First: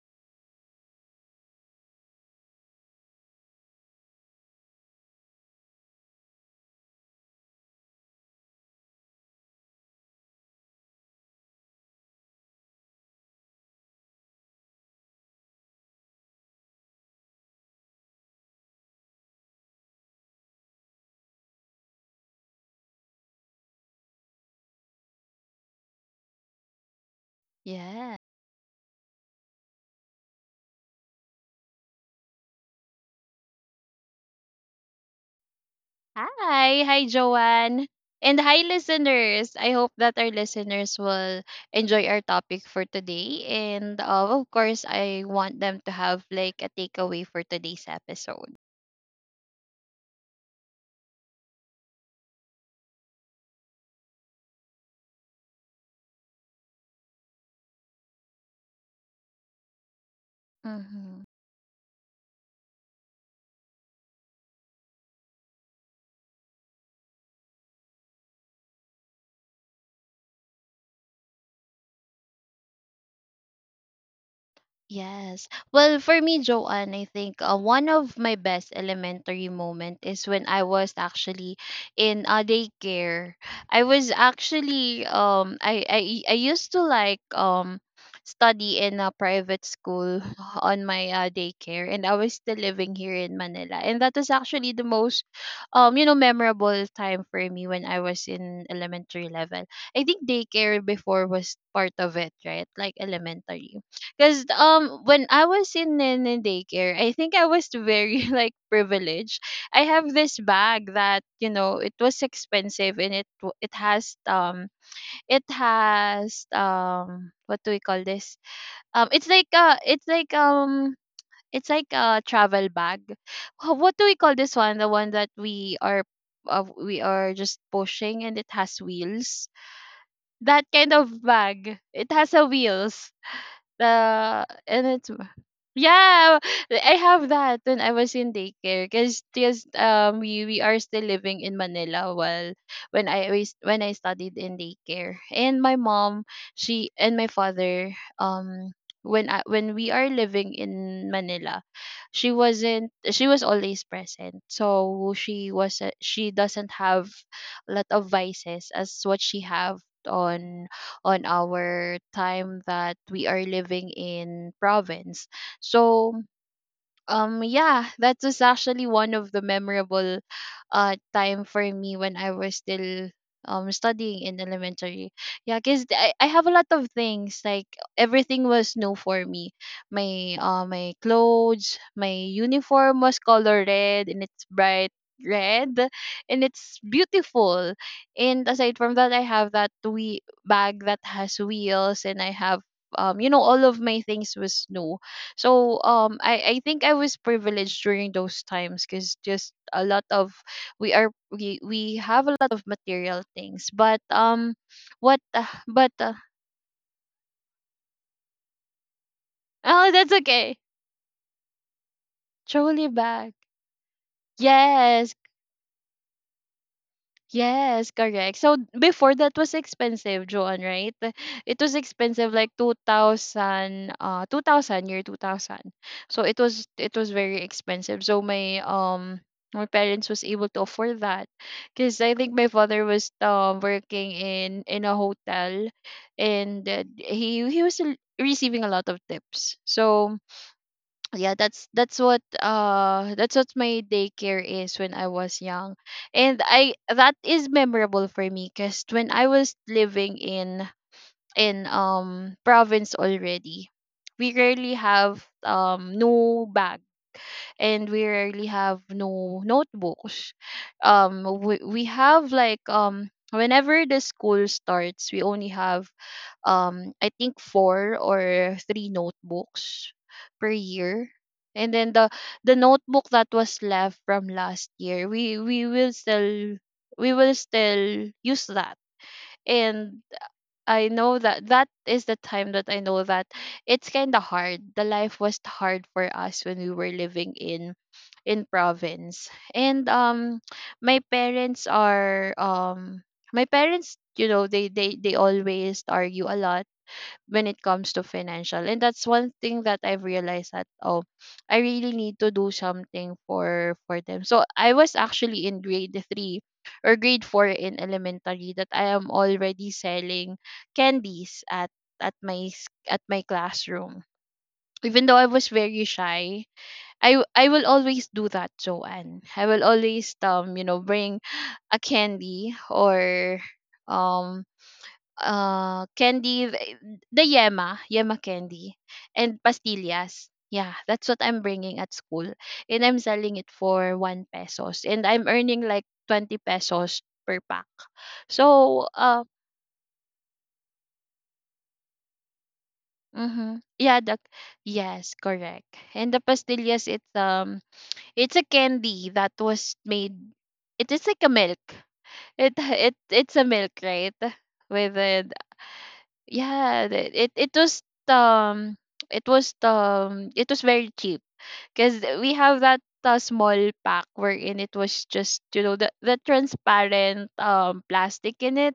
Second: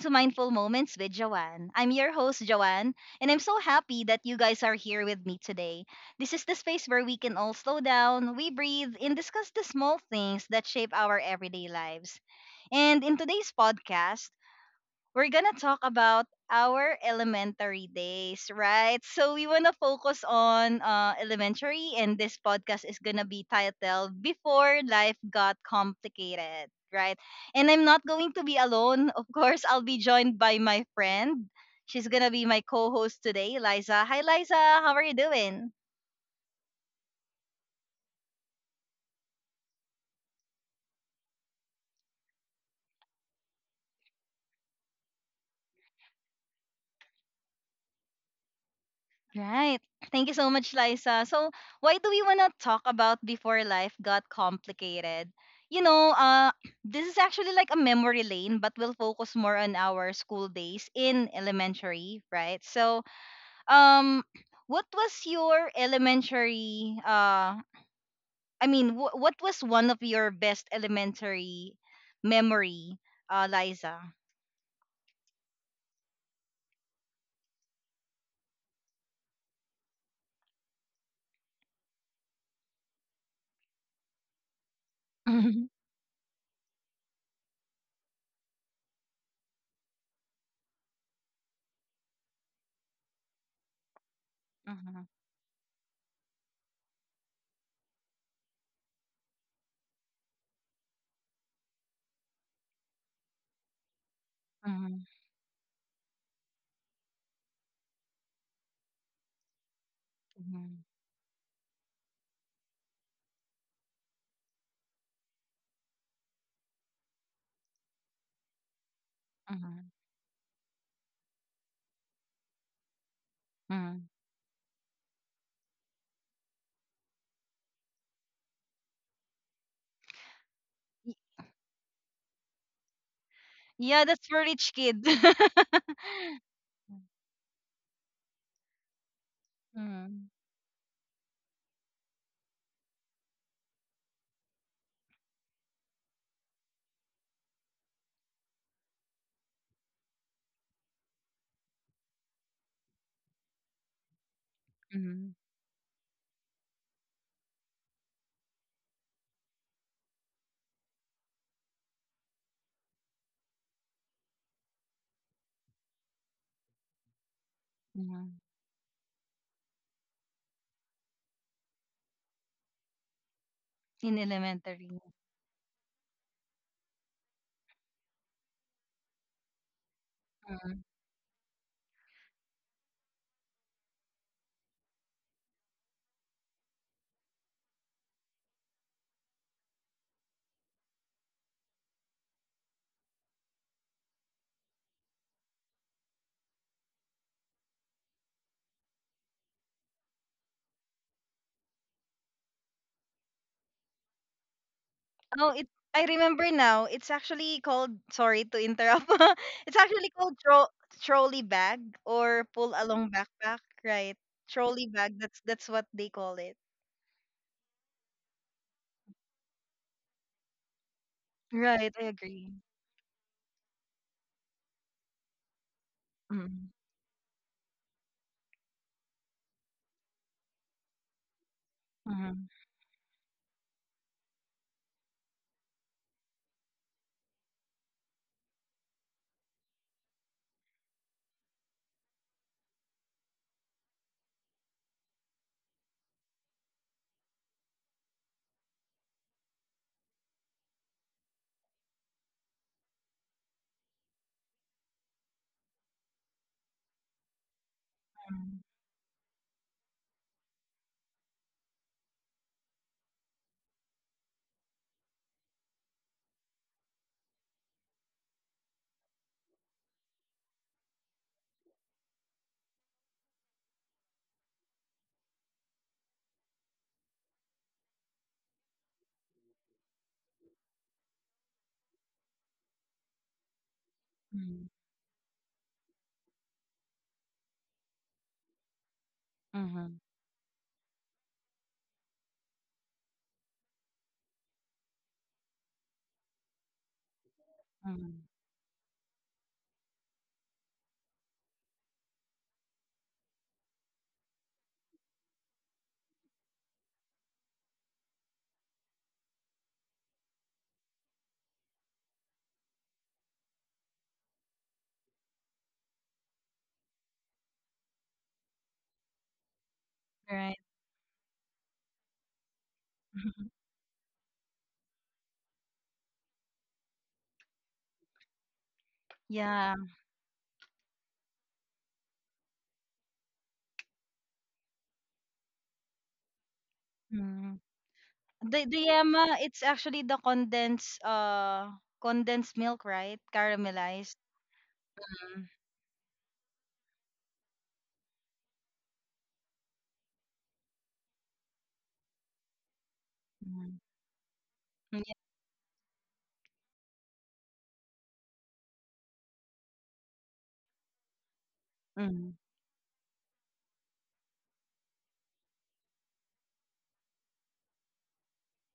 to Mindful Moments with Joanne. I'm your host, Joanne, and I'm so happy that you guys are here with me today. This is the space where we can all slow down, we breathe, and discuss the small things that shape our everyday lives. And in today's podcast, we're gonna talk about our elementary days, right? So we wanna focus on elementary, and this podcast is gonna be titled "Before Life Got Complicated," right? And I'm not Yeah. going to be alone. Of course, I'll be joined by my friend. She's gonna be my co-host today, Liza. Hi, Liza. How are you doing? Hi. Hi, Joanne. And hi, listeners. I hope that our listeners will enjoy our topic for today. And of course, I want them to have like a takeaway for today's episode. Right. Thank you so much, Liza. So, why do we want to talk about before life got complicated? You know, uh, this is actually like a memory lane, but we'll focus more on our school days Mm-hmm. in elementary, right? So, um, what was your elementary? I mean, what was one of your best elementary memory, Liza? Yes. Well, for me, Joanne, I think one of my best elementary moment is when I was actually in a daycare. I was actually um I I I used to like study in a private school on my daycare, and I was still living here in Manila. And that was actually the Mhm. most you know memorable time for me when I was in elementary level. I think daycare before was part of it, right? Like elementary. Because Mhm. when I was in daycare, I think I was very like privileged. I have this Mhm. bag that you know it was expensive, and it has what do we call this, it's like Mhm. Mhm. it's like it's like a travel bag. What do Mhm. we call this one? The one that we are, we are just pushing and it has wheels. That kind of bag. It has a wheels, Yeah, that's for rich and it's, kid. yeah, I have that when I was in daycare because just Mm, we are still living in Manila while when I was when I studied in daycare. And my mom, she and my father, um when I, when we are living in Manila, she wasn't, she was always present, so mhm, she was, she doesn't have a lot of vices as what she have on on our time that we are living in province. So yeah, that was mhm. actually one of the memorable time for me when I was still studying In in elementary. elementary. Yeah, because I have a lot of things. Like everything was new for me. My Mm. my clothes, my uniform was color red and it's bright red and it's beautiful. And aside from that, I have that we bag that has wheels and I have you know all of my things was new. So I think I was privileged during those times cuz just a lot of, we we have a lot of material things, but what Oh, it but I remember now. It's actually called sorry to interrupt. It's oh, that's actually called okay. Trolley bag or pull Truly along back. backpack, right? Trolley Yes, bag. That's what they call it. yes, correct. So before, that was expensive, Joan, right? It was Right, I expensive like agree. 2000 year 2000. So it was, Mm, it was very expensive. So my my parents was able to afford that because I think my mhm, father was working in a hotel, and he was receiving a lot of tips. So yeah, that's what that's what my daycare is when I was young. And I, that is memorable for me because when I was living in in province already, we rarely have no bag and we rarely mhm, have no notebooks. We have like whenever the school starts we only have, I think, four or three notebooks per year. And then the notebook that was left from last year, we will still, we will still use that. And I know that that is the time that I know that it's kind of mhm, hard. The life was hard for us when we were living in province. And mhm, my parents are my parents, you know, they always argue a lot when it comes to mhm. financial. And that's one thing that I've realized that, oh, I really need to do something for them. So I was actually in grade 3 or grade 4 in elementary, that I am already selling candies at at my classroom. Even though I was very shy, I will always do that, Joanne. I will always Right. you know bring a candy or um uh candy th- the yema candy and Yeah. pastillas, yeah, that's what I'm bringing at school. And I'm selling it for 1 pesos and I'm earning like 20 pesos per pack. The So yema, it's actually the condensed condensed milk, right? mm-hmm, yeah, Caramelized. the, yes, Mm-hmm. correct. And the pastillas, it's a candy that was made. It is like a milk, it's a milk, right? With Mm-hmm. yeah, it was it was it was very cheap because we have that small pack wherein it was just you know the transparent plastic in it.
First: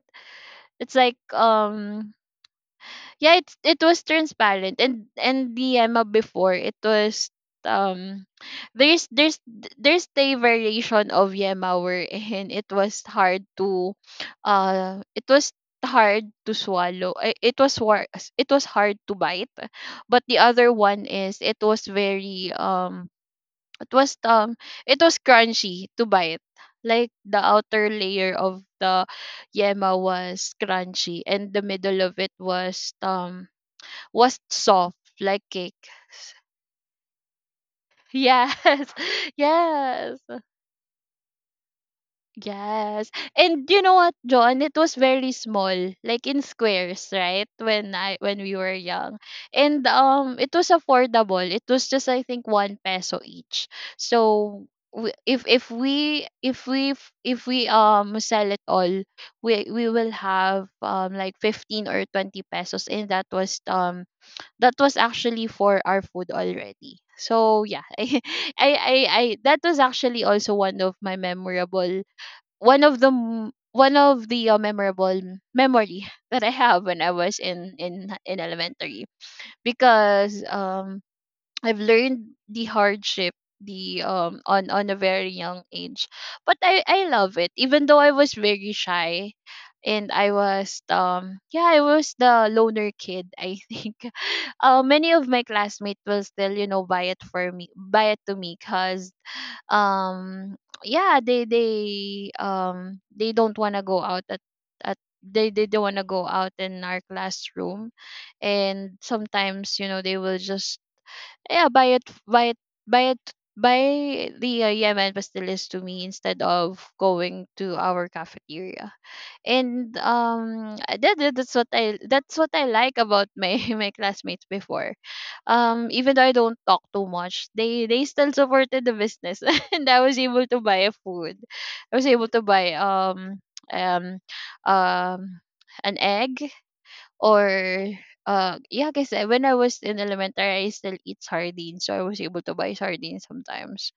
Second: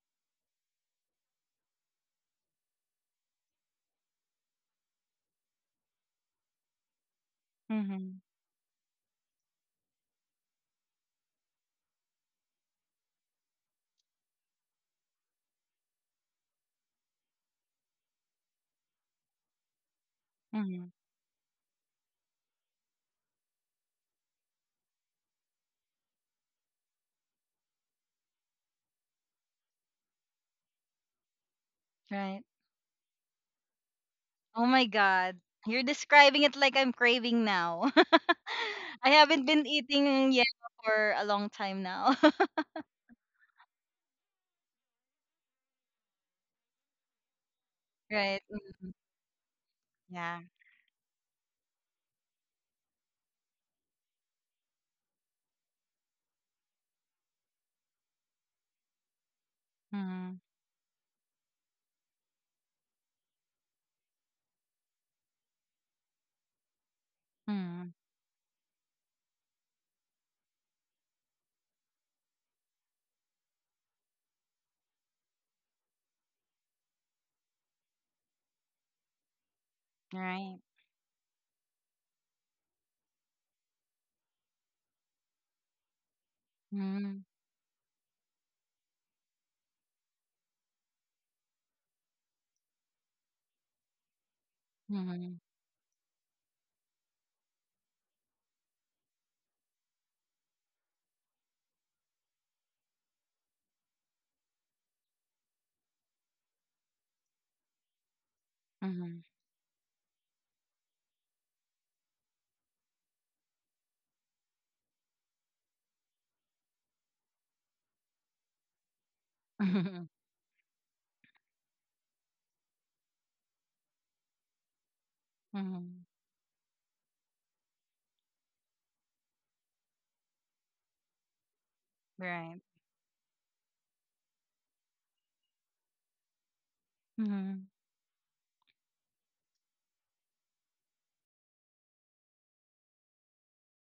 It's like yeah, it was transparent. And the Emma before, it was Mm-hmm. um there's there's there's the variation of Yema wherein it was hard to it was hard to swallow. It was war, it was hard to bite. But the other Mm-hmm. one is it was very it was um it was crunchy to bite, like the outer layer of the yema was crunchy, and the middle of it Right. Was Oh my soft God. like You're cake. describing it like I'm craving now. Yes, I haven't been yes, eating yema for a long time now. yes. And you know what, John? It was very small, like in squares, right? When I Right. when we were Mm-hmm. young, and Yeah. It was affordable. It was just, I think, one peso each. So we, if we sell it all, we will Mm-hmm. have like 15 or 20 pesos, and that was actually for our food already. So yeah, Mm-hmm. I that was actually also one of my memorable, one of the memorable memory that I have when I was in elementary, because Right. I've learned the hardship, the on a very young age. But I Mm-hmm. love it, even though I was very shy. And I was yeah, I was the loner kid, I think. Many of Mm-hmm. my classmates will still you know buy it for me, buy it to me, because yeah, they don't want to go out at they don't want to go out in our classroom. And Mm-hmm. sometimes you know they will just, yeah, buy it buy the, yemen pastilles to me instead of going to our cafeteria. And that's what I, that's what I like about my my classmates before. Mm-hmm. Even though I don't talk too much, they still supported the business. And I was able to buy a food. I was able to Right. buy um um an egg or Mm-hmm. Yeah, cause when I was in elementary, I still eat sardines, so I was able to buy sardines sometimes.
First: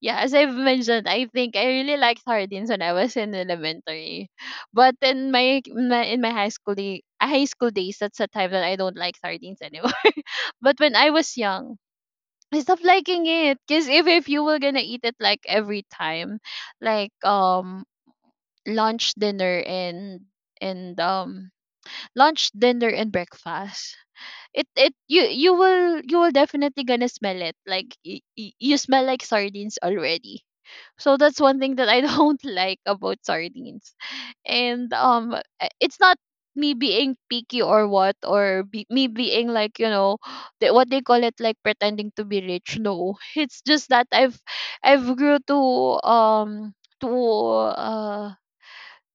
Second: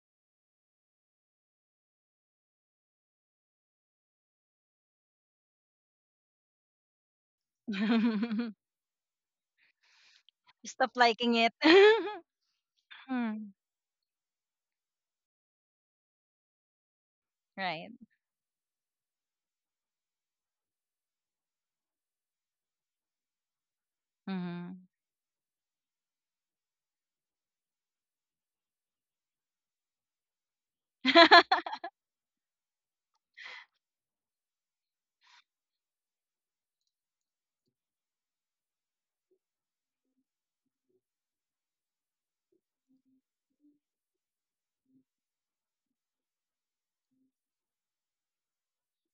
Yeah, as I've mentioned, I think I really liked sardines when I was in elementary, but in my high school day, high school days, that's a time that I don't like sardines anymore. But Stop when I liking was it. young, I stopped liking Mm. it because if you were gonna eat it like every time, like Right. lunch, dinner, and lunch, dinner, and breakfast, it Mhm. it you will, you will definitely gonna smell it. Like, you smell like sardines already. So that's one thing that I don't like about sardines. And it's not me being picky, or what or be, me being like, you know, the, what they call it, like pretending to be rich, no. It's just that I've grew um to uh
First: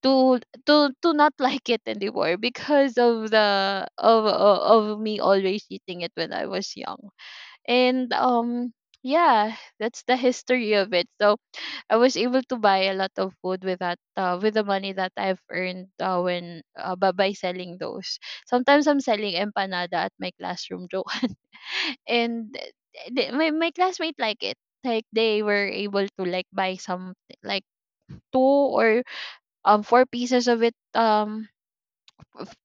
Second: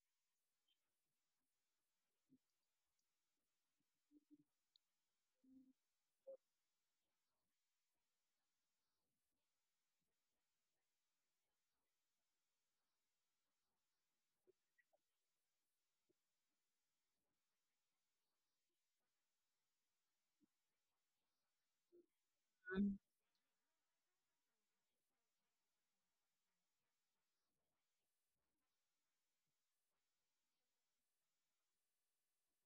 to to not like it anymore, because of the of me always eating it when I was young. And yeah, that's the history of it. So I was able to buy a lot of food with that, with the money that I've earned, when by selling those. Sometimes I'm selling empanada at my classroom, Joanne. And Mhm. My my classmate like it. Like, they were able to like buy some, like, two or four pieces of it,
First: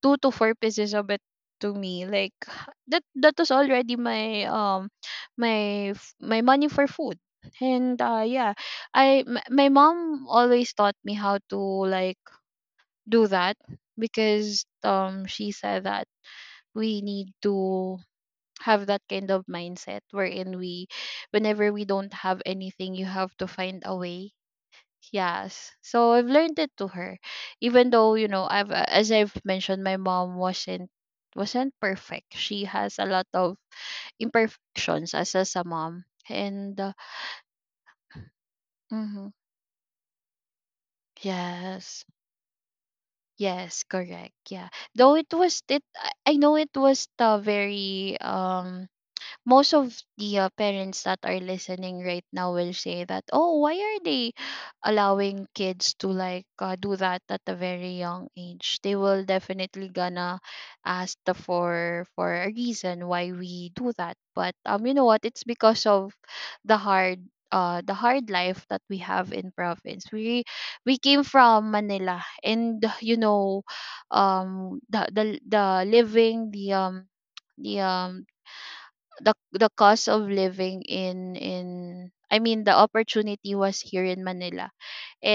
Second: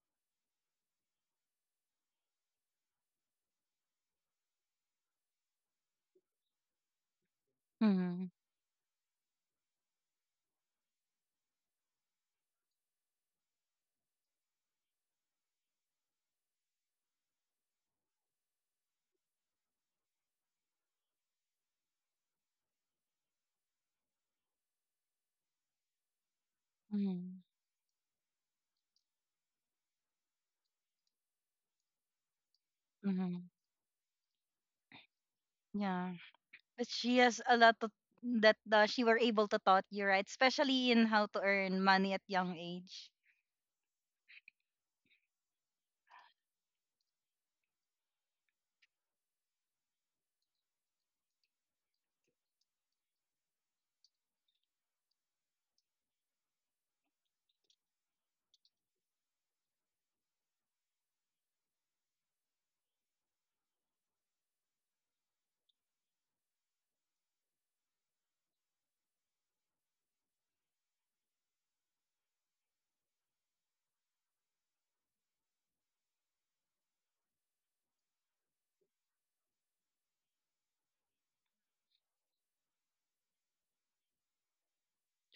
two to four pieces of it to me. Like, that that was already my my money for food. And Mhm. yeah, my mom always taught me how to, like, do that, because she said that we need to have that kind of mindset, wherein we, whenever we don't have anything, you have to find a way. Yes, so I've learned it to her. Mhm. Even though, you know, I've as I've mentioned, my mom wasn't perfect. She has a lot Mhm. of imperfections as a mom. Yeah. And But she has a lot to, that she were mhm, able to taught you, right? Especially in how to earn yes. money at young age. Yes, correct. Yeah. Though it, I know it was the very most of the parents that are listening right now will say that, oh, why are they allowing kids to like do that at a very young age. They will definitely gonna ask the for a reason why we do that. But you know what, it's because of the hard the hard life that we have in province. We came from Manila, and you know, the living the um the cost of living in I mean, the opportunity was here in Manila.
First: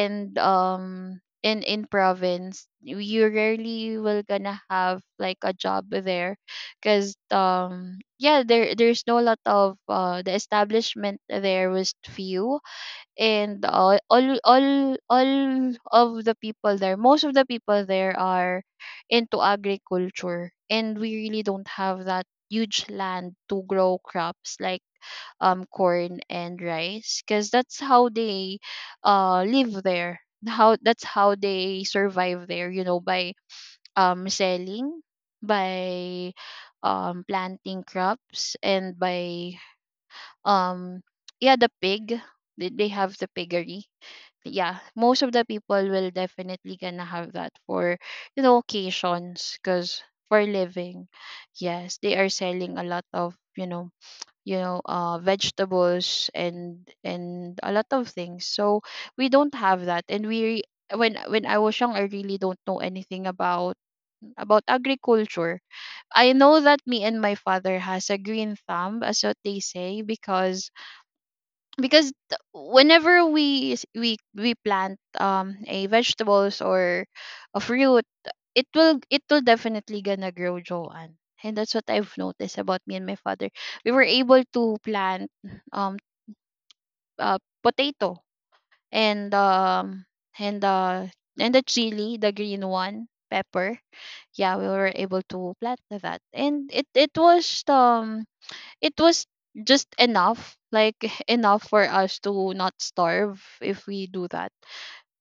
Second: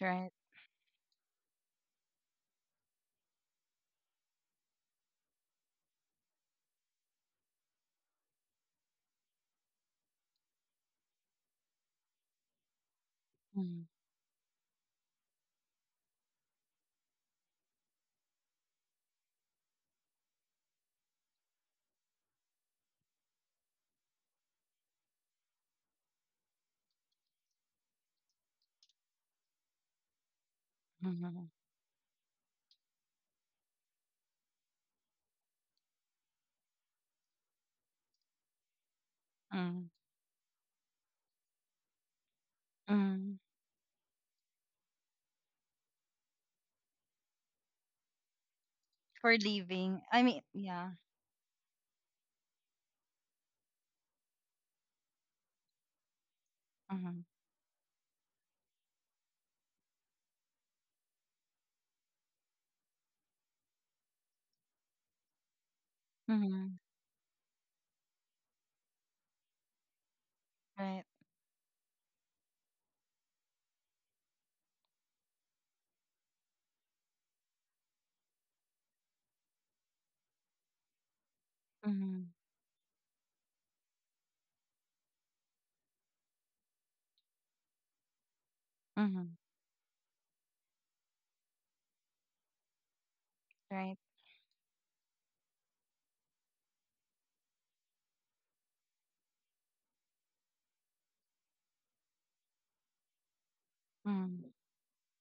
Right. In province you rarely will gonna have like a job there, because, yeah, there's no lot of the establishment there was few. And Mhm. all of the people there, most of the people there are into agriculture, and we really don't have that huge land to grow crops like corn and rice, because that's how they live there. How That's how Mhm. they survive there, you know, by selling, by planting crops, and by Mhm. um yeah the pig — they have the Mhm. piggery. Yeah, most of the people will definitely gonna have that for, you know, For occasions, because living. I for mean, yeah. living. Yes, they are selling a lot of, vegetables and Mhm. and a lot of things. So we don't have that, and when I was young, I really don't know anything about agriculture. I know Mhm. that me and my father has a green thumb, as what they say, because Right. Whenever we s- we plant a vegetables or a fruit, it will definitely gonna grow, Joanne. And that's what I've Mhm. noticed about me and my father. We were able to plant, um potato, and Mhm. And uh and the chili, the green one pepper. Right. Yeah, we were able to plant that, and it was it was just enough, like enough for us to not starve if we do Mhm. that.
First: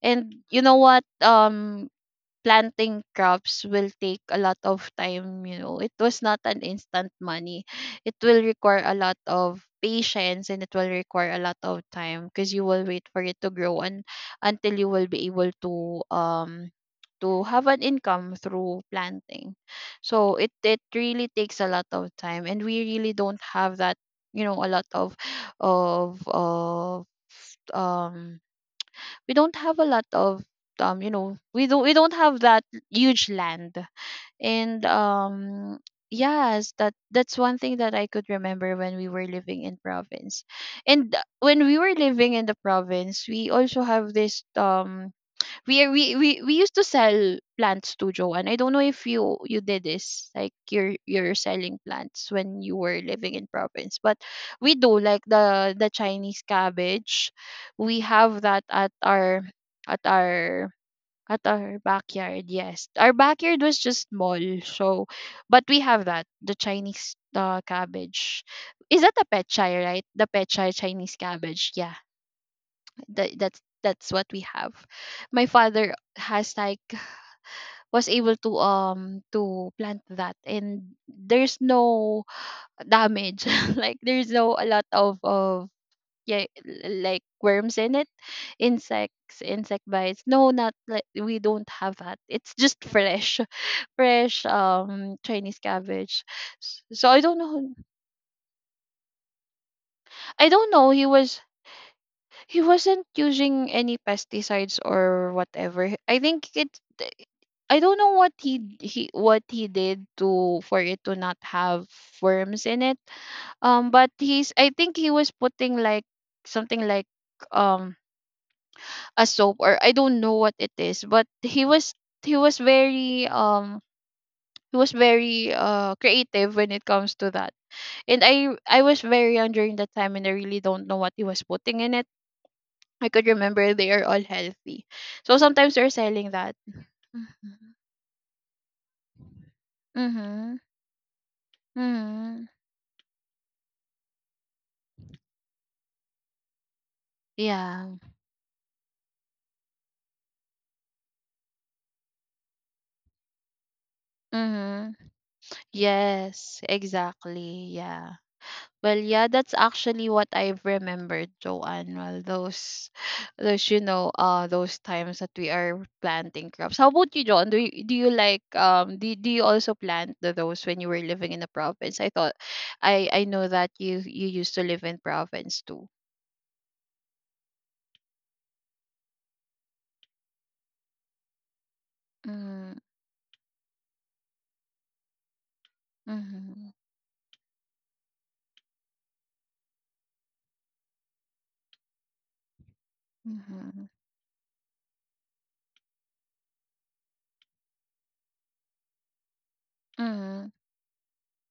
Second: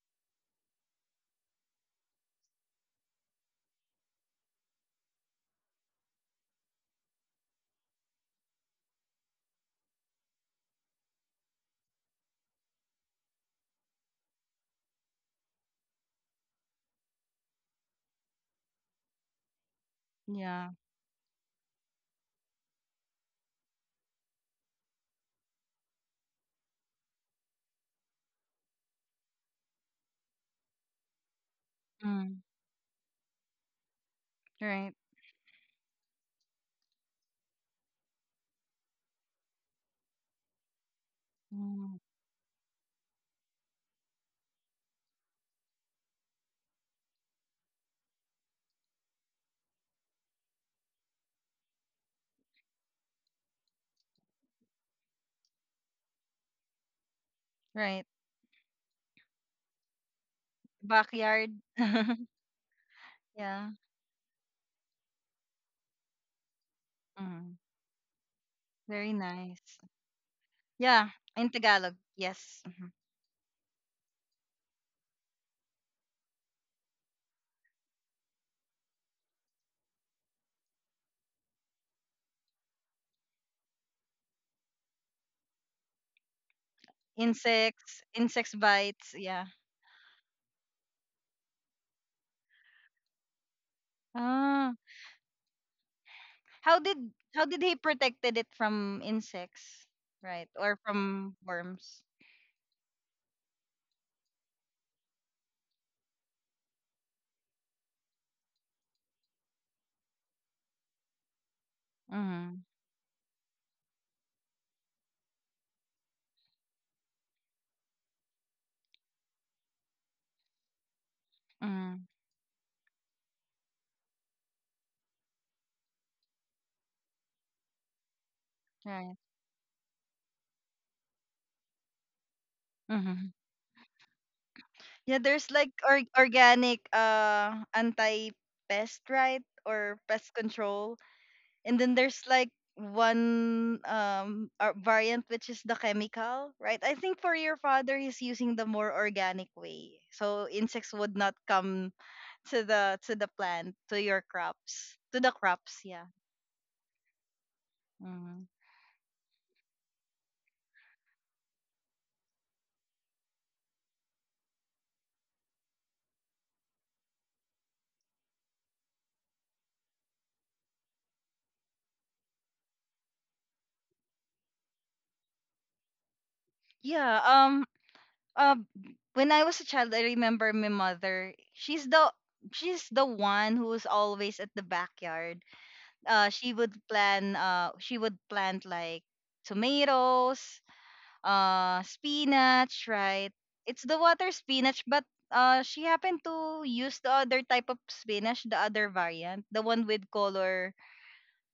And you know what, planting crops will take a lot of time. You know, it was not an instant money it will require a lot of patience, and it will require a lot of time, because you will wait for it to grow, and until you will be able to have an income through planting. So it Yeah. it really takes a lot of time, and we really don't have that, you know, a lot of of of um we don't have a lot of you know, we don't Mhm. have that huge land. And Right. Yes, that's one thing that I could remember when we were living in province. And when we were Mhm. living in the province, we also have this we used to sell plants to Joanne. I don't know if you did this, like you're selling plants when you were living in province. But we do like the Chinese cabbage. We Right. have that at our at Backyard. our backyard. Yes, our backyard Yeah. was just small. So, but we have that, the Chinese Mhm. Cabbage. Is that Very the pet chai, nice. right? The pet chai Yeah, Chinese in cabbage. Yeah, Tagalog. Yes. Mhm. That's what we have. My father has like was able to plant that, and there's no damage like there's no a lot of, yeah, like worms in Insects, it. insects bites, Insects, yeah. insect bites, no, not like, we don't have that. It's just fresh fresh Ah. Chinese cabbage. How So did I don't how did know. he protected it from insects, I right? don't Or know. From worms? He wasn't using any pesticides or whatever. I think it I don't know what he what he did to — for it to not have Mhm. worms in it. But he's, I think he was putting like something, like, um a soap or I don't know what it is, but Mhm. he was very um he was very creative when it comes to that. And I was Right. very young during that time, and I really don't know what he was putting in it. I could Mhm. remember they are all healthy. Yeah, So there's like sometimes they're selling that. organic Mhm. anti-pest, right? Or pest Mhm. control. And then there's Mhm. like one variant which is the chemical, right? I think for your Yeah. father he's using the more organic way, so insects would not come to the plant, Mhm. To the crops, yeah. Yes, exactly. Yeah. Mhm. Well, yeah, that's actually what I've remembered, Joanne. Well, those, you know, those times that we are planting crops. How about you, John? Do you like, do you also plant the, those when you were living in the province? I thought, I know that you used to live in province too. Yeah, uh, when I was a child, I remember my mother, Mm-hmm. she's the one who's always at the backyard. She Mm-hmm. would plan she would plant like tomatoes, spinach, right? It's Mhm, the water spinach, but she happened to use the other type of spinach, the other variant, the one with mhm. color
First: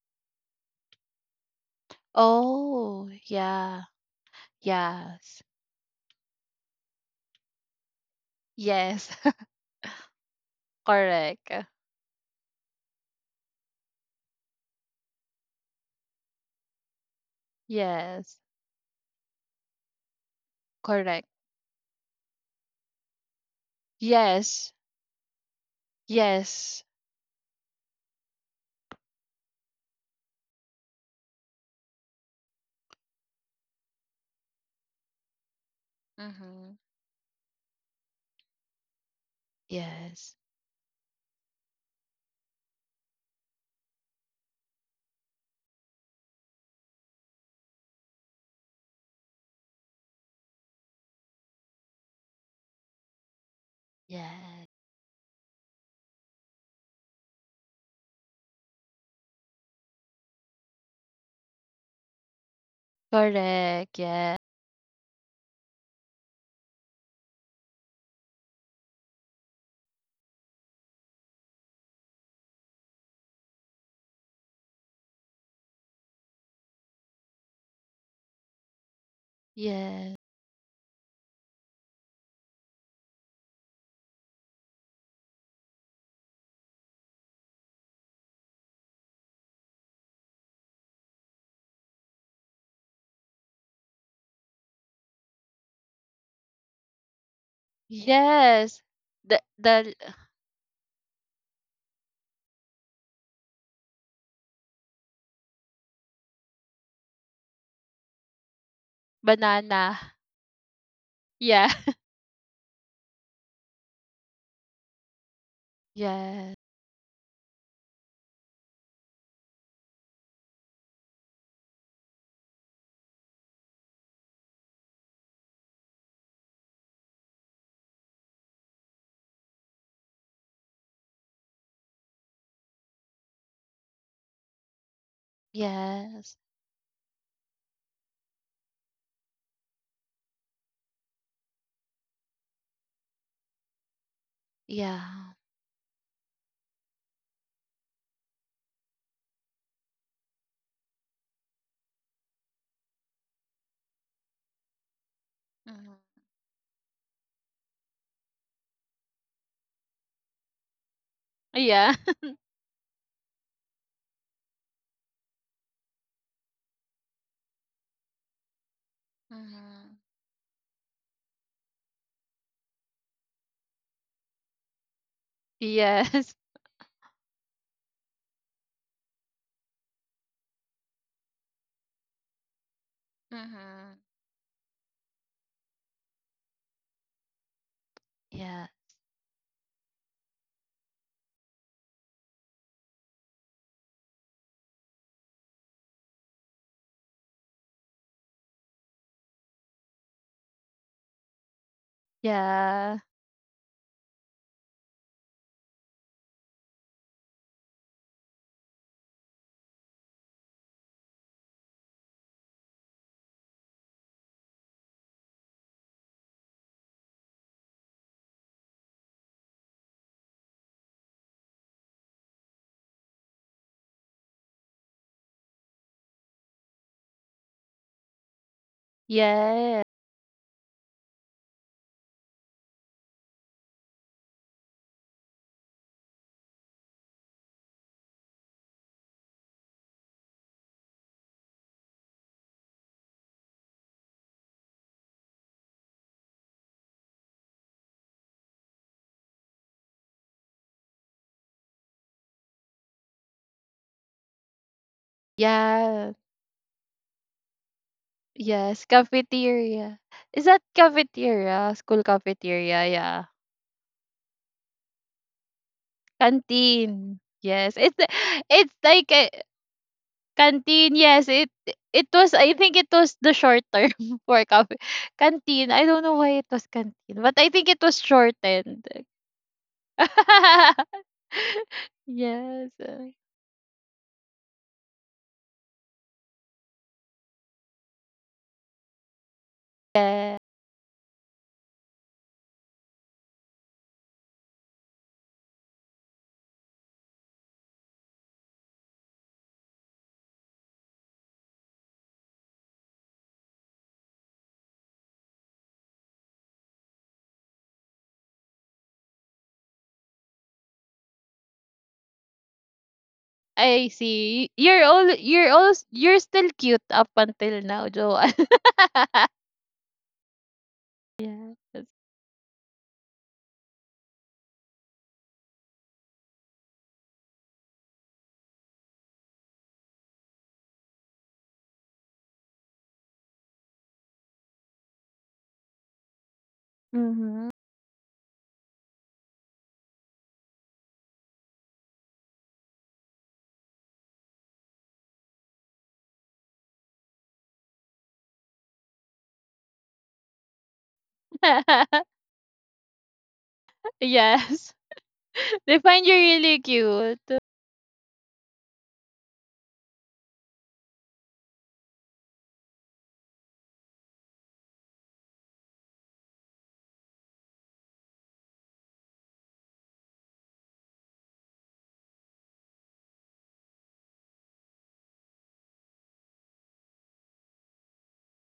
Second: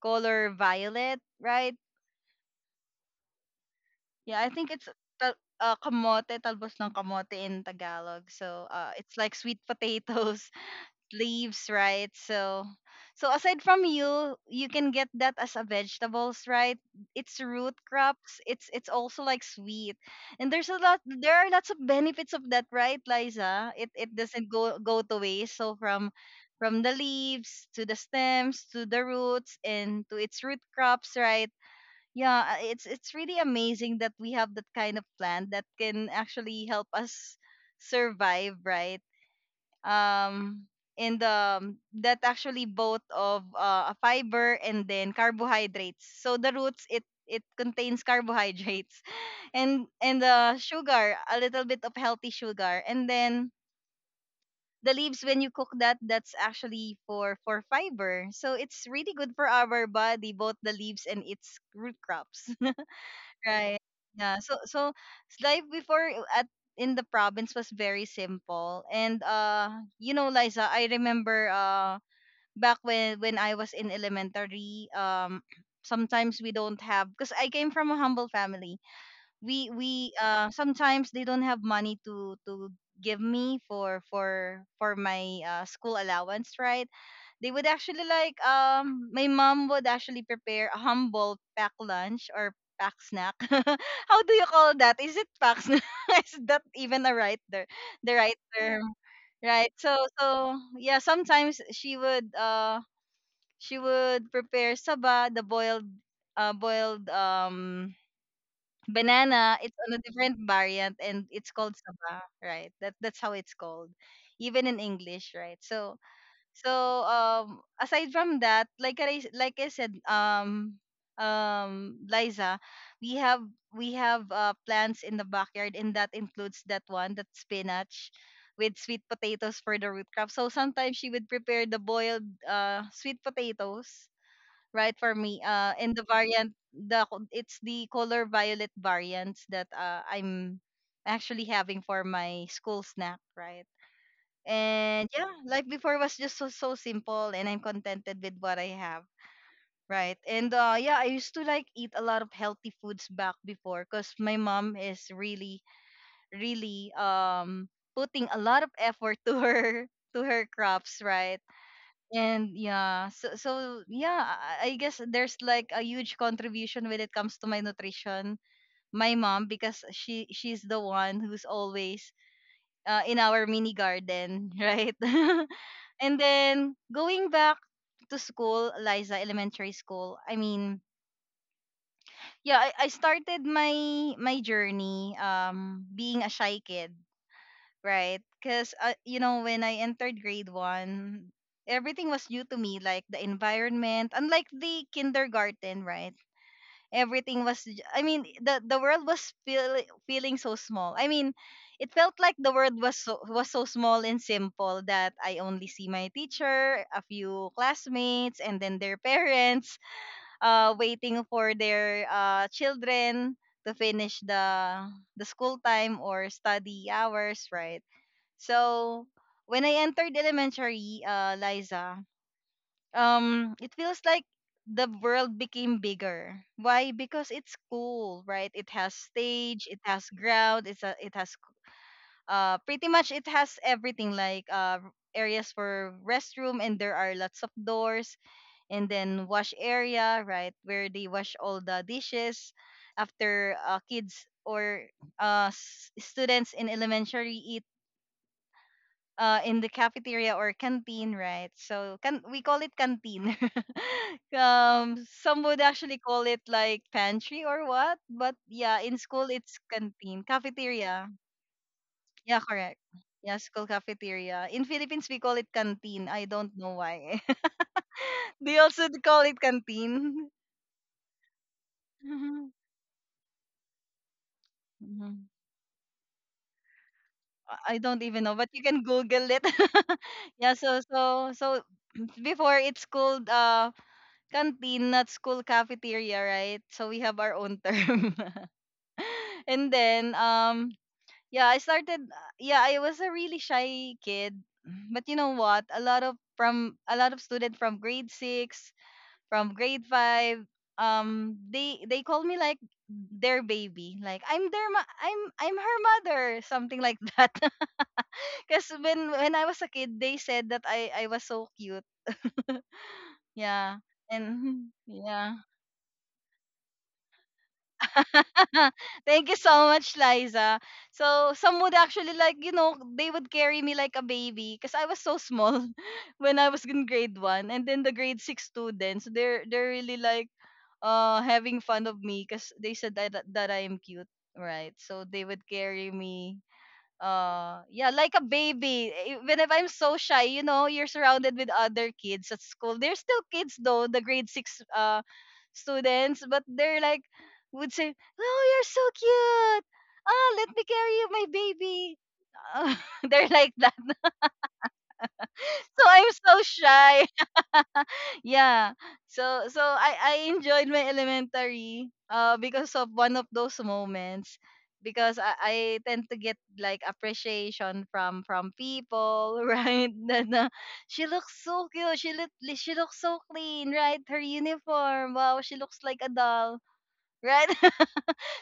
color violet, right? Oh, yeah, Yeah, I think it's tal- yes. Kamote, talbos ng kamote in Tagalog. So, Yes, it's like sweet potatoes correct. leaves, right? So aside from you can get that as a vegetables, right? It's root Yes, crops. It's also like sweet. And there's a lot correct. there are lots of benefits of that, right, Liza? It doesn't Yes, go to waste. So from yes. from the leaves to the stems to the roots and to its root crops, right? Yeah, it's really amazing that we have that kind of plant that can actually Mhm. help us survive, right? Yes, um in the that actually both of a fiber and then carbohydrates, so the roots, it contains carbohydrates and the sugar, a little bit of healthy sugar, and then yes. the leaves when you cook that, that's actually for fiber, so it's really good for our body, both the leaves and its root crops. Right. Correct, yeah. Yeah. So so life before I- at in the province was very simple. And you know, Liza, I remember back when I was in elementary, sometimes we don't have because I came from a humble family. We Yes. Sometimes they don't have money to give me for my school allowance, right? They would actually like my mom would actually prepare a humble pack lunch or pack snack. How do you call that? Is it pack snack? Is that even a right there the right Yes. term? The Right. So yeah, sometimes she would prepare saba, the boiled boiled banana. It's on a banana. different variant and it's Yeah. called saba, right? That that's how it's called. Even in English, right? Yes. Aside from that, like I said, Liza, we have we have plants in the backyard and that includes that one, that spinach with sweet potatoes for the root crop. So sometimes she would prepare the boiled sweet potatoes, right, for me. In the Yes. variant, it's the color violet variants that I'm actually having for my school snack, right? Yeah. And yeah, life before was just so simple and I'm contented with what I have. Right. And yeah, I used to like eat a lot of healthy foods back before cuz my mom is really Mhm. really putting a lot of effort to her to her crops, right? Yeah. And yeah, so yeah, I guess there's like a huge contribution when it comes to my nutrition. My mom, because Mhm. she's the one who's always in our mini garden, right? And Yes. then going back to school, Liza Elementary School. I mean, yeah, I started Mhm. my journey being a shy kid, right? Yeah. Because when I entered grade one, everything was new to me, like the environment, unlike the kindergarten, right? Everything was I mean, the world was feeling so small. I mean, it felt like the world Yeah. was so small and simple that I only see my teacher, a few classmates, and then their parents waiting for their children to finish the school time or study hours, right? So when I entered elementary, Liza, it feels like the world became bigger. Why? Because it's cool, right? It has stage, it Yes. has ground, it has pretty much it has everything, like areas for restroom, and there are lots of doors, and then wash area, right, where they wash all the dishes after kids or students in elementary eat in the cafeteria or canteen, right? So can we call it canteen? um, some would actually Yeah. call it like pantry or what, but yeah, Yes, in school it's cafeteria. canteen, Is that cafeteria. cafeteria? School Yeah, correct. cafeteria, yeah. Yeah, school cafeteria. In Philippines we call it canteen. I don't know Canteen. why. Yes. They It's also like call a it canteen. canteen. Yes, it was, Mhm. I think it was the short term for cafe. Mhm. Canteen. I don't know why it was canteen, but I think I it was don't even know, but you shortened. can Google it. Yeah, so so so before Yes. it's called canteen, not school cafeteria, right? So we have our own term. And then Yeah. Yeah, I started yeah, I was a really shy kid. But you know what? A lot of from a lot of students from grade 6, from grade 5, they call me like their baby. Like I'm their ma- I'm her mother, something like that. Cuz when I was a kid, they said that I was so cute. Yeah. I see. And yeah. You're still cute up until now, Joanne. Thank you so much, Liza. So Yeah. some would actually like, they would carry me like a baby because I was so small when I was in grade one. And then the grade six students, they're really like having fun of me because they said that I am cute. Right. So they would carry me Mhm. Yeah, like a baby. Eh, even if I'm so shy, you're surrounded with other kids at school. They're still kids though, the grade six students, but they're like would say, "Oh, you're so cute. Ah, let me carry you, my baby." Ah, they're like that. Yes. They So find you I'm so really shy. cute. Yeah. So I enjoyed my elementary because of one of those moments, because I tend to get like appreciation from people right? That she looks so cute, she looks so clean, right? Her uniform, wow, she looks like a doll, right?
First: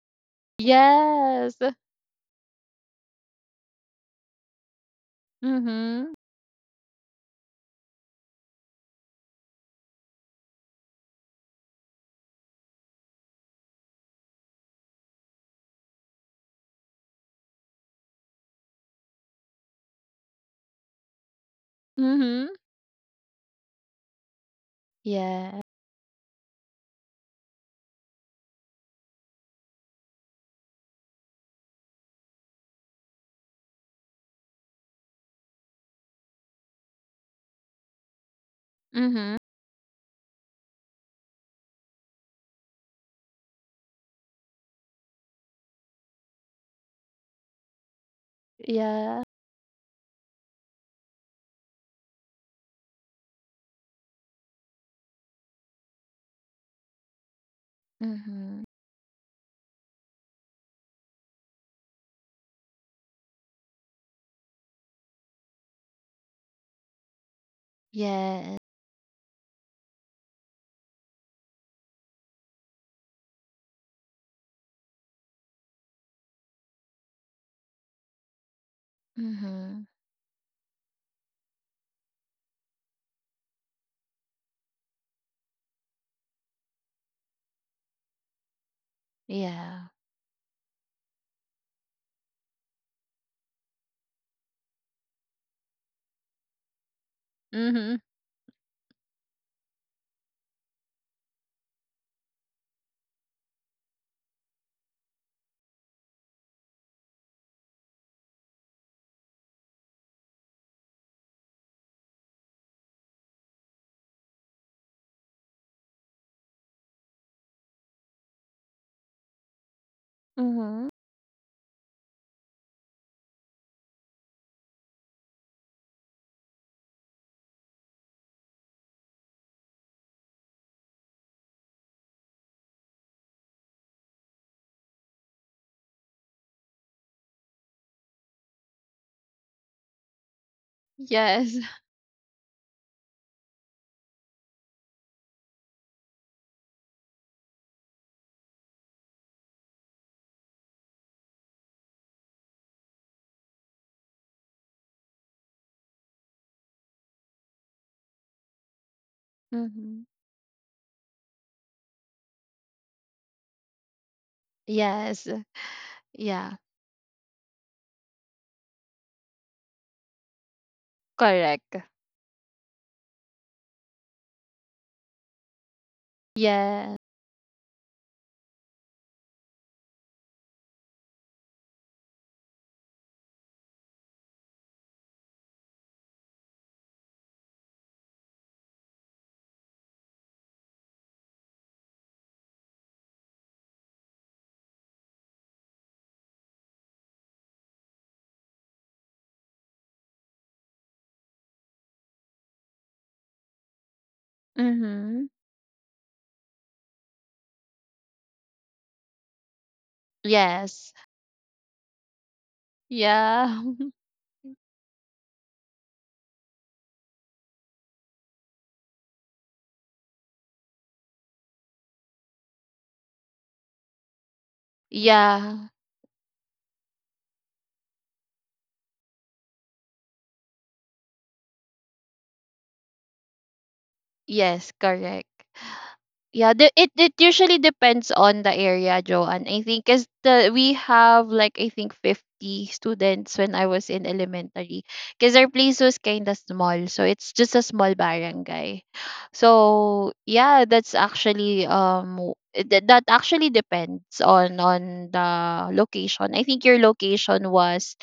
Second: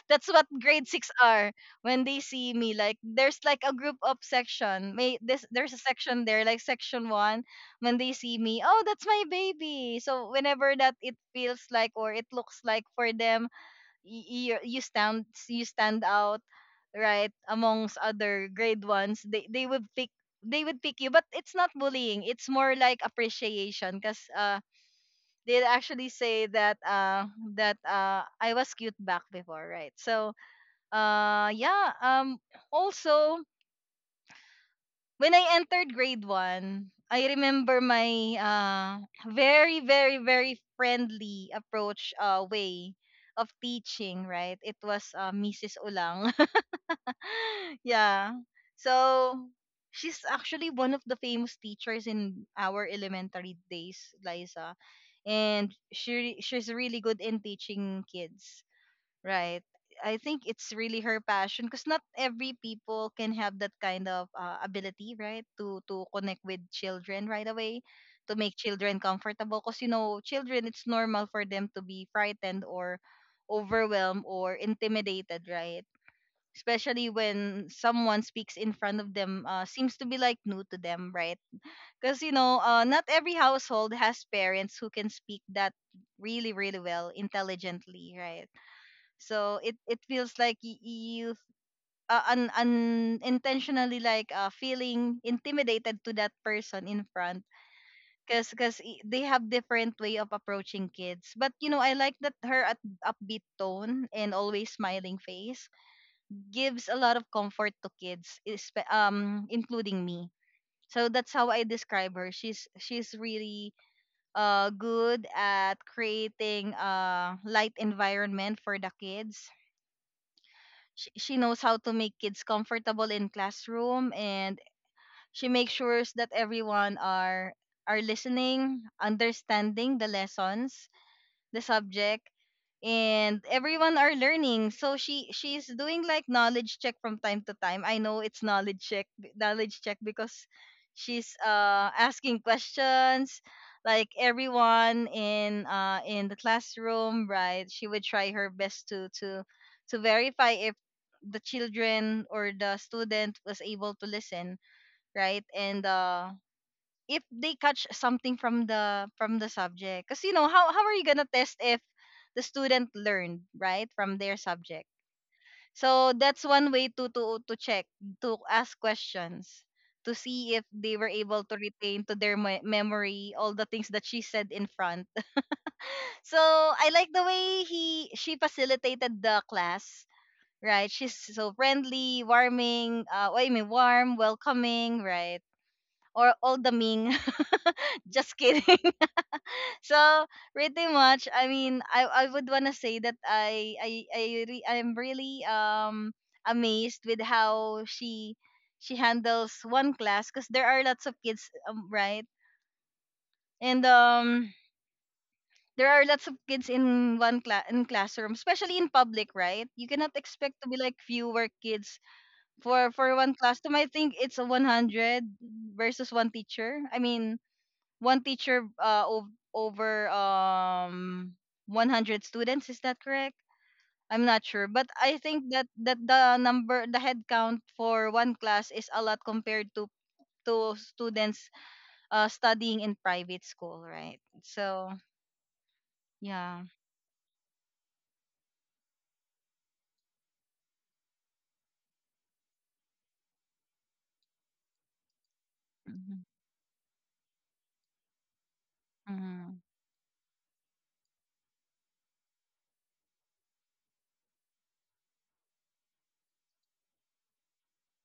That's what grade six are Yes. when they see me. Like there's like a group of section. May this, there's a Mhm. section there, like section one, when they see me, oh, that's my baby. So whenever that, it feels like or it looks like for them, you stand out, right, amongst other grade ones. They would pick you, but it's not bullying. It's Mhm. more like appreciation, cause Yeah. they actually say that I was cute back before, right? So uh yeah um also when I entered grade 1, I remember my Mhm. very very very friendly approach, way of teaching, right? It was Mrs. Ulang. Yeah. Yeah. So she's actually one of the famous teachers in our elementary days, Liza. And she's really good in teaching kids. Mhm. Right. I think it's really her passion because not every people can have that kind of ability, right? To connect with children right away, to make Yes. children comfortable. Because you know, children, it's normal for them to be frightened or overwhelmed or intimidated, right? Especially when someone speaks in front of them, Mhm. seems to be like new to them, right? Because you know, not every household has parents who can speak that really, really well, intelligently, right? So it Yeah. it feels like you unintentionally like feeling intimidated to that person in front. Mhm. Because they have different way of approaching kids. But you know, I like that her at upbeat tone and always smiling face gives a lot of comfort to kids, including me. So that's how I describe her. She's really good at creating a light environment for the kids. Mhm. She knows how to make kids comfortable in classroom, and she makes sure that everyone are listening, understanding the lessons, the subject, and everyone are learning. So she's doing like knowledge check from time to time. I know it's knowledge check, because she's Yes. Asking questions, like everyone in in the classroom, right? She would try her best to verify if the children or the student was able to listen, right? And if they catch something from the Mhm. subject. Because you know how are you gonna test if the student learned right from their subject? Yes. So that's Yeah. one way to check, to ask questions, to see if they were able to Correct. retain to their memory all the things that she said in front. So I Yeah. like the way he she facilitated the class, right? She's so friendly, warming, I mean warm, welcoming, right? Or all the ming. Just kidding. So pretty much, I mean, I would wanna say that I'm really amazed with how she handles one class, because there are lots of kids, right? And Mhm. there are lots of kids in one class, in classroom, especially in public, right? You cannot expect to be Yes. like fewer kids for one Yeah. classroom. I think it's a 100 versus one teacher. I mean, one teacher ov- over 100 students, is that correct? I'm not sure, but I think that Yeah. The number, the head count for one class is a lot compared to students studying in private school, right? Yes, So correct. Yeah, yeah. It it usually depends on the area, Joanne. I think because the we have like, I think, 50 students when I was in elementary, because our place was Mhm. kind of small, so it's just a small barangay. Mhm. So yeah, that's actually that actually depends on the location. I think your location was,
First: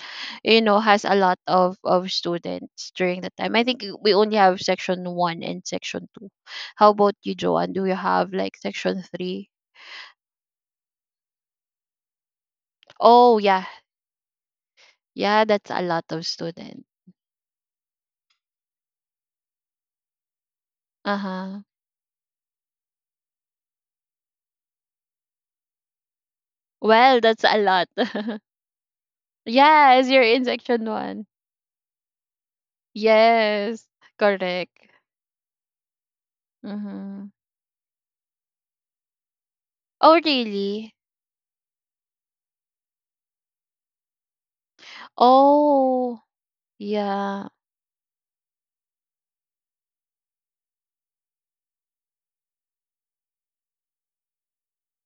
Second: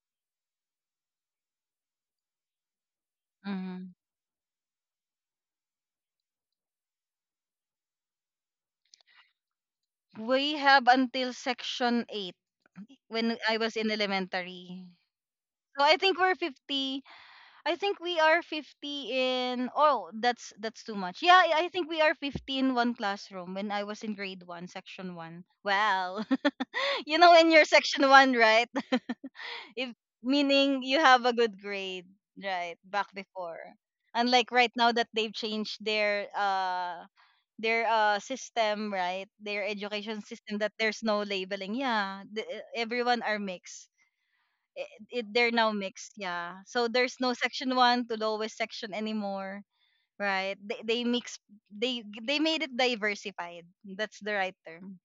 you know, has a lot of students during the time. I think Mhm. we only have section one and section two. How about you, Joanne? Do you have like section three? We have until section 8 when Oh I yeah, was in elementary. yeah, that's a So I lot think of we're student. 50. I think we are 50 in, oh, that's too Uh much. Yeah, huh. I think we are 50 in one classroom when I was in grade 1, section 1. Wow. You Well, know, that's in a your lot. section 1, right? If Yes, you're in meaning section you have one. a good grade, right? Back before. Yes, Unlike right correct. now, that they've changed their Mm-hmm. System, right? Their Oh education system, that really? there's no labeling. Yeah, everyone are mixed. They're now mixed, Oh yeah. So there's no yeah. section 1 to lowest section anymore, right? They mix, they made it diversified. That's the right term.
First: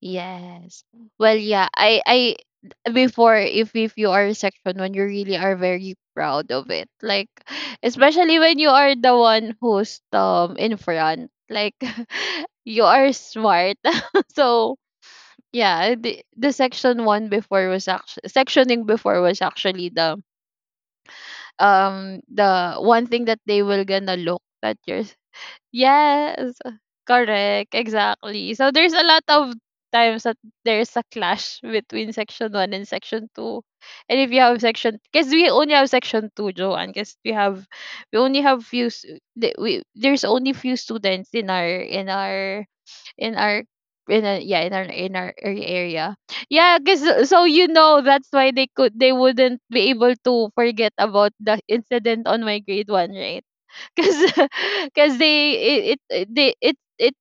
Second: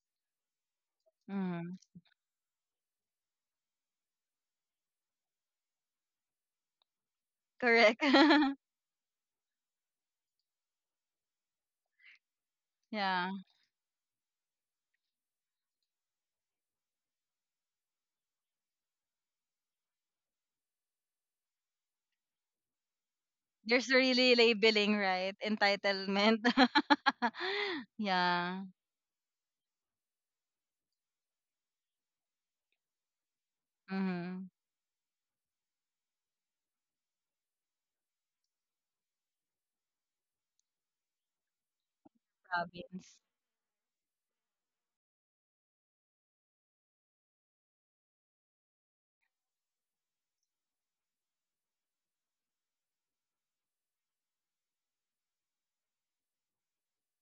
Yes. Well, yeah, Mm. I before, if you are section one, you really are very proud of it. Like, Correct. especially when you are the one who's in front. Like, you are Yeah. smart. So yeah, the section one before was actually sectioning before was actually the one thing that they will There's gonna really look at labeling, your — right? Entitlement. Yes, correct, exactly. Yeah. So there's a lot of times that there's a clash between section 1 and section 2. And if you Mm-hmm. have section, because we only have section 2, Joanne, because we only have few there's only few students in our Province. in our in a, yeah, in our area. Yeah, because — so you know, that's why they could, they wouldn't be able to forget about the incident on my grade one, right? because because they it it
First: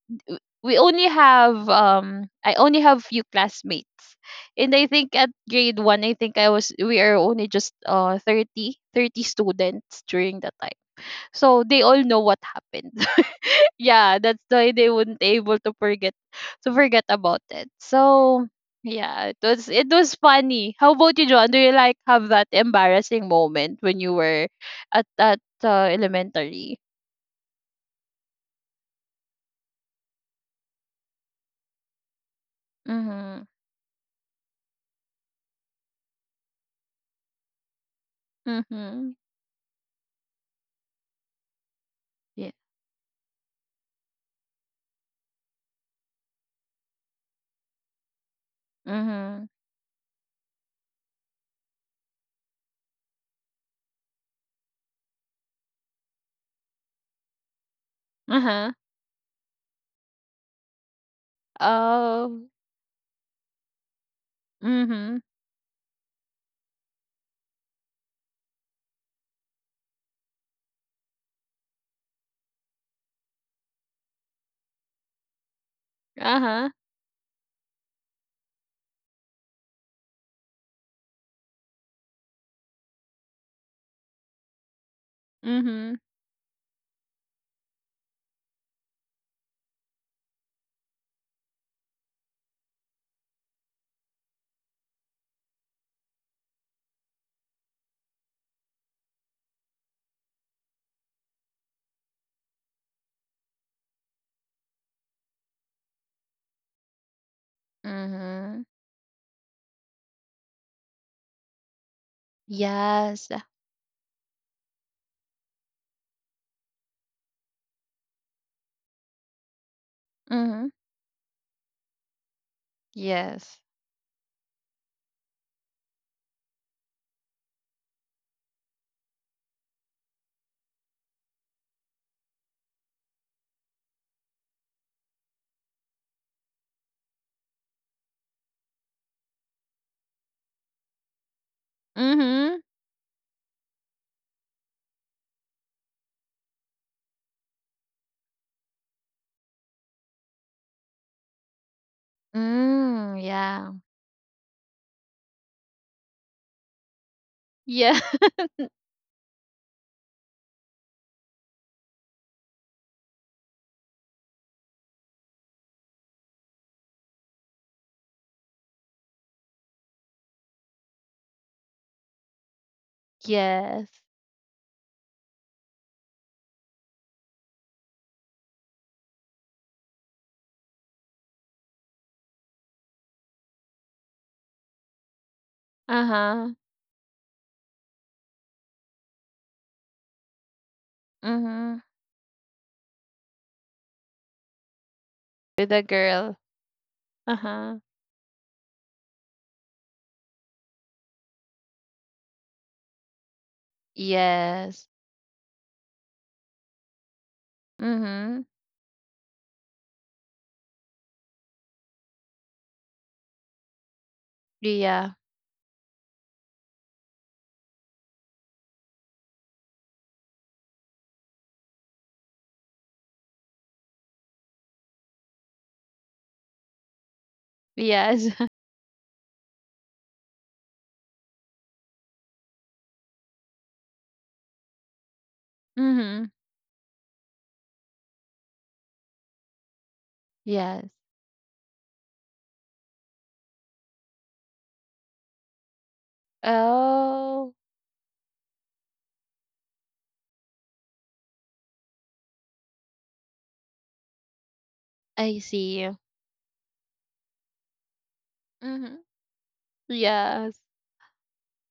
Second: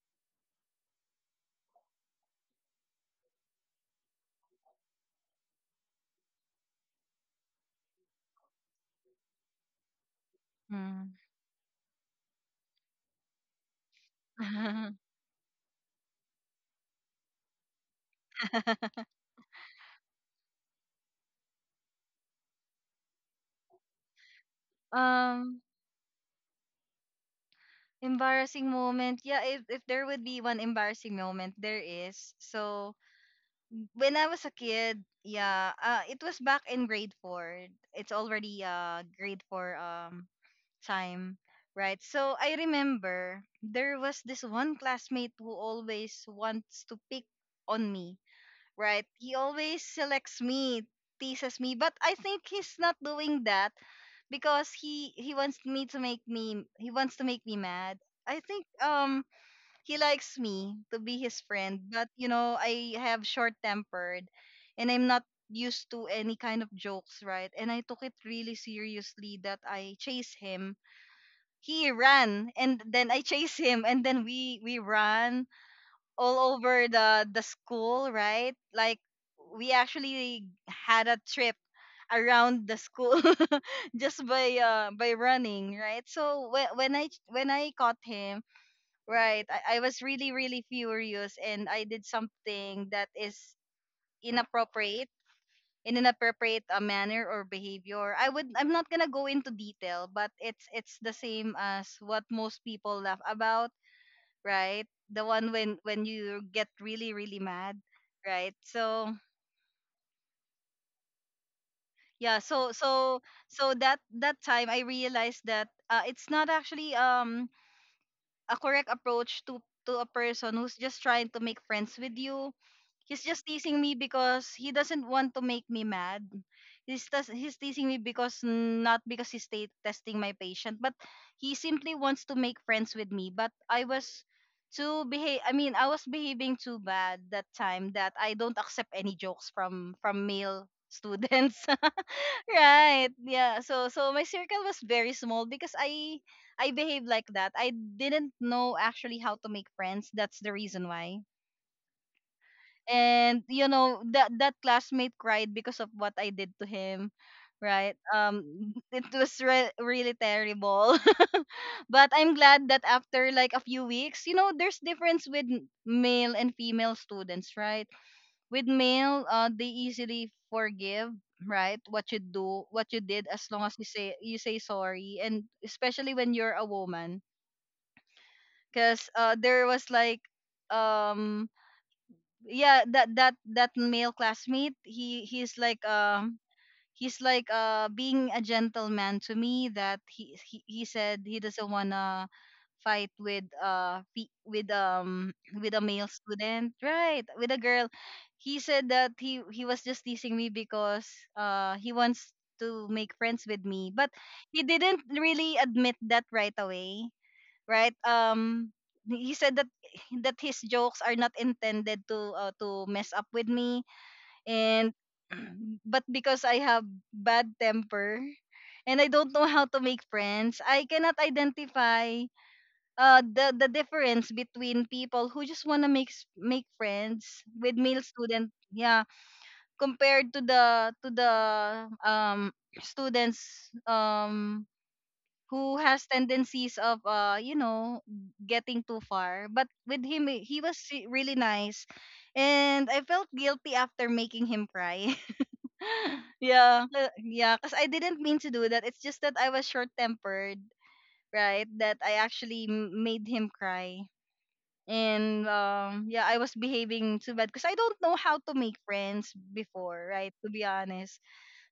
we only have, um, I only have few classmates, and I think at grade 1, I think I was we are only just, uh, 30 students during that time, Mm. so they all know what happened yeah, that's why they wouldn't able to forget about it. So yeah, it was funny. How about you, John? Do you like have that embarrassing moment when you were at, um elementary? Embarrassing moment, yeah. If there would be one embarrassing moment, there is, so Mhm. when I was a kid. Yeah, it was back in grade 4. It's already Mhm. grade 4 time, right? So Yeah. I remember there was this one classmate who always wants to pick on me, right? He Mhm. always selects me, teases me, but I think he's not doing that because he wants me to make me, he wants to make me mad. I think Uh-huh. He likes me to be his friend, but you Oh. know, I have short tempered and I'm Mhm. not used to any kind of jokes, right? And I took it really seriously that I chase him, he ran and then I chased him, and then we ran all Uh-huh. over the school, right? Like we actually had a trip around the school just by running, Mhm. right? So when I caught him, right, I was really really furious, and I did something that is inappropriate in an appropriate manner or behavior. I'm not gonna go into detail, but it's the same as what most people laugh about, right? The one when you get really really mad, right? Mhm. So yeah, Yes. so that that time I realized that it's not actually a correct approach to a person Mhm. who's just trying to make friends with you. He's just Yes. teasing me because he doesn't want to make me mad. He's teasing me because mm, not because he's testing my patient, but he simply wants to make friends with me. But I was too behave. I mean, I was behaving too bad that time, that I don't accept any jokes from male students. Mhm. Right? Yeah. So so my circle was very small, because I behaved like that. I didn't know actually how to make friends. That's the reason why. Mm, And you yeah. know that that classmate cried because of what I did to him, right? Yeah. It was really terrible. But I'm glad that after like a few weeks, you know, there's difference with male and female students, right? With male, they easily forgive, right, what you do, what you did, as long as Yes. You say sorry, and especially when you're a woman. Because there was like um yeah, that male classmate, Uh-huh. he's like being a gentleman to me, that he said he doesn't Mhm. wanna fight with with With a a male girl. student, right? With a Uh-huh. girl. He said that he was just teasing me because he wants to make friends with me. But he Yes. didn't really admit that right away, right? Mhm. He said that his jokes are not intended to mess up with me. And Yeah. but because I have bad temper and I don't know how to make friends, I cannot identify the difference between people who just wanna make friends with male Yes. student, yeah, compared to the um students, who has Mhm. tendencies of you know, getting too far. But with him, he was Yes. Really nice, and I felt guilty after making him cry. Yeah. Oh, Yeah, because I didn't mean to do that. It's just that I was short-tempered, right? That I actually made him cry. I And see. Yeah, I was behaving too bad because I don't know how to make Mhm. friends before, right? To Yes. be honest.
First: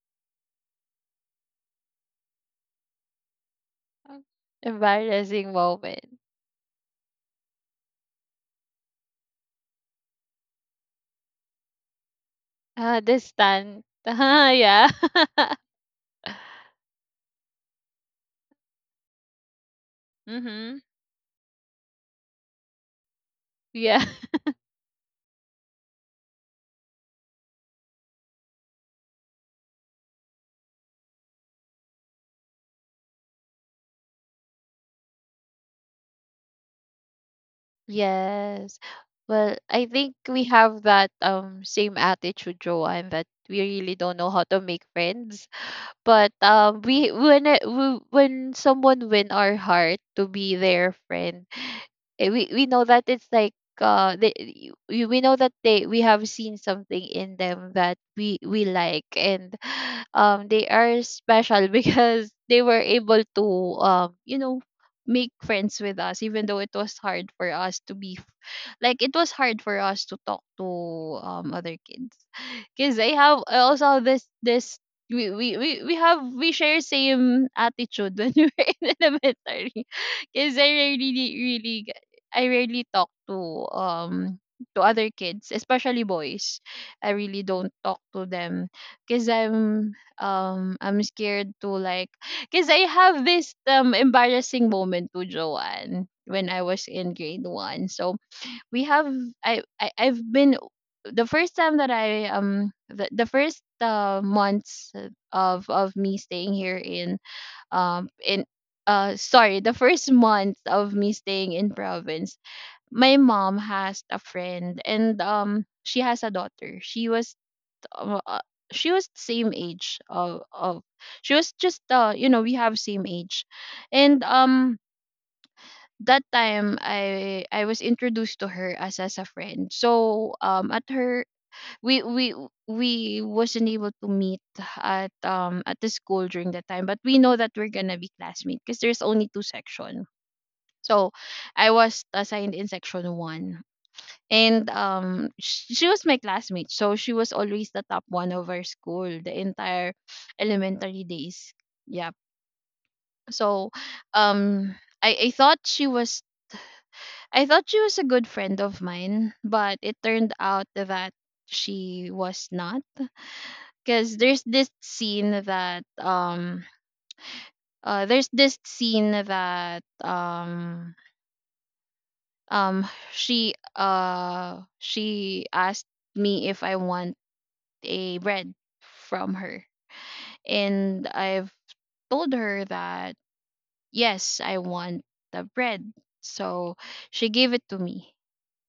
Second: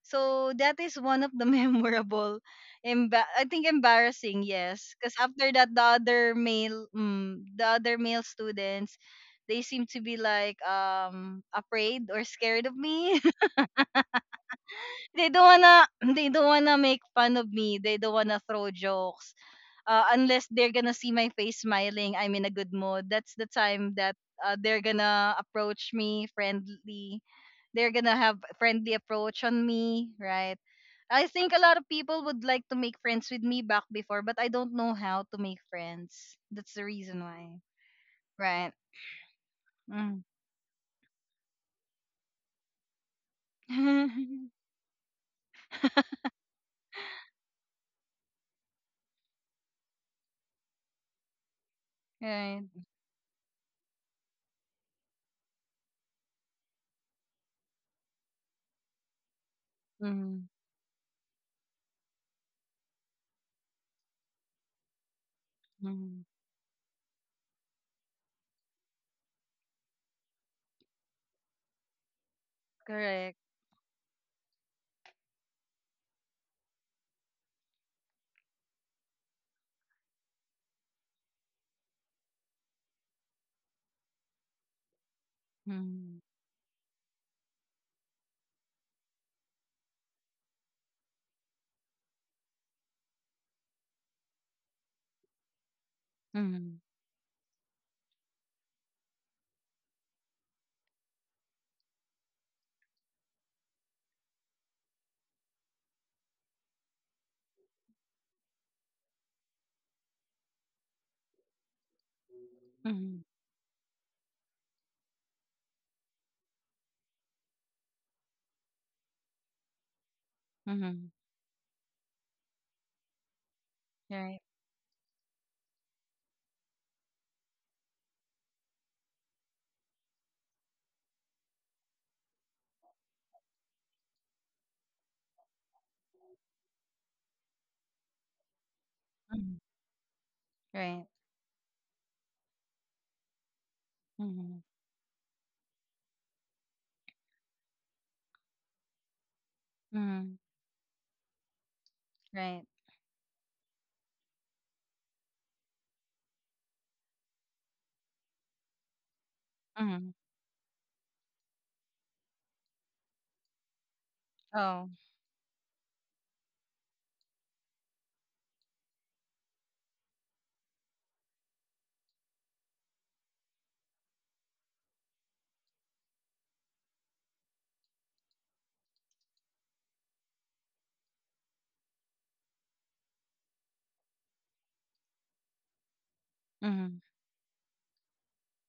So that is one of the memorable, I think Um, embarrassing, yes. Because after embarrassing that, moment. The other male students, they seem to be like afraid or scared of Ah, the me. stand. Ah, yeah. They don't wanna, they don't wanna make fun of me. They don't wanna throw jokes. Unless they're Mm-hmm. gonna see my face smiling, I'm in a good mood. That's the time Yeah. that they're gonna approach me friendly, they're gonna have friendly approach on me, right? I think a lot of people would like to make friends with me back before, but I don't know how to make friends. That's the reason why. Right. Yes. Well, I think Mm. we have that same attitude, Joanne, that we really don't know how to make friends. But we when it, we, when someone win our heart to be their friend, eh, we Right. we know that it's like they, we know that they, we have seen something in them that we like, and Mm. they are special because they were able to you know, make friends with us, Mm. even though it was hard for us to be like, it was hard for us to talk to other kids because I Correct. have, I also have this, this, we have, we share same attitude when we were in elementary, because I really, really, I rarely talk to other kids, especially Mm. boys. I really don't talk to them, because I'm scared to, like, because I have this embarrassing moment to Joanne when I Mm. was in grade one. So we have I I've been the first time that I the first months of me staying here in sorry, the first month of me staying in province. My Mm. mom has a friend, and she has a daughter. She was uh, uh, she was same age of Mm. she was just we have same age. And Right. That time I was introduced to her as a friend. So at her we we we wasn't able to meet at the school during that time, but we know that we're gonna be classmates because there's only two Mm. section. Right. So I was assigned in section one, Mm. and she was my classmate. So she was always the top one of our school the entire Mm. elementary days, yeah. Right. So um I, I thought she was I thought she was a good friend of mine, but it Mm. turned out that she was not, because Oh. There's this scene that she asked me if I want a bread from her. And I've told her that yes, I want the bread. So Mm. she gave it to me.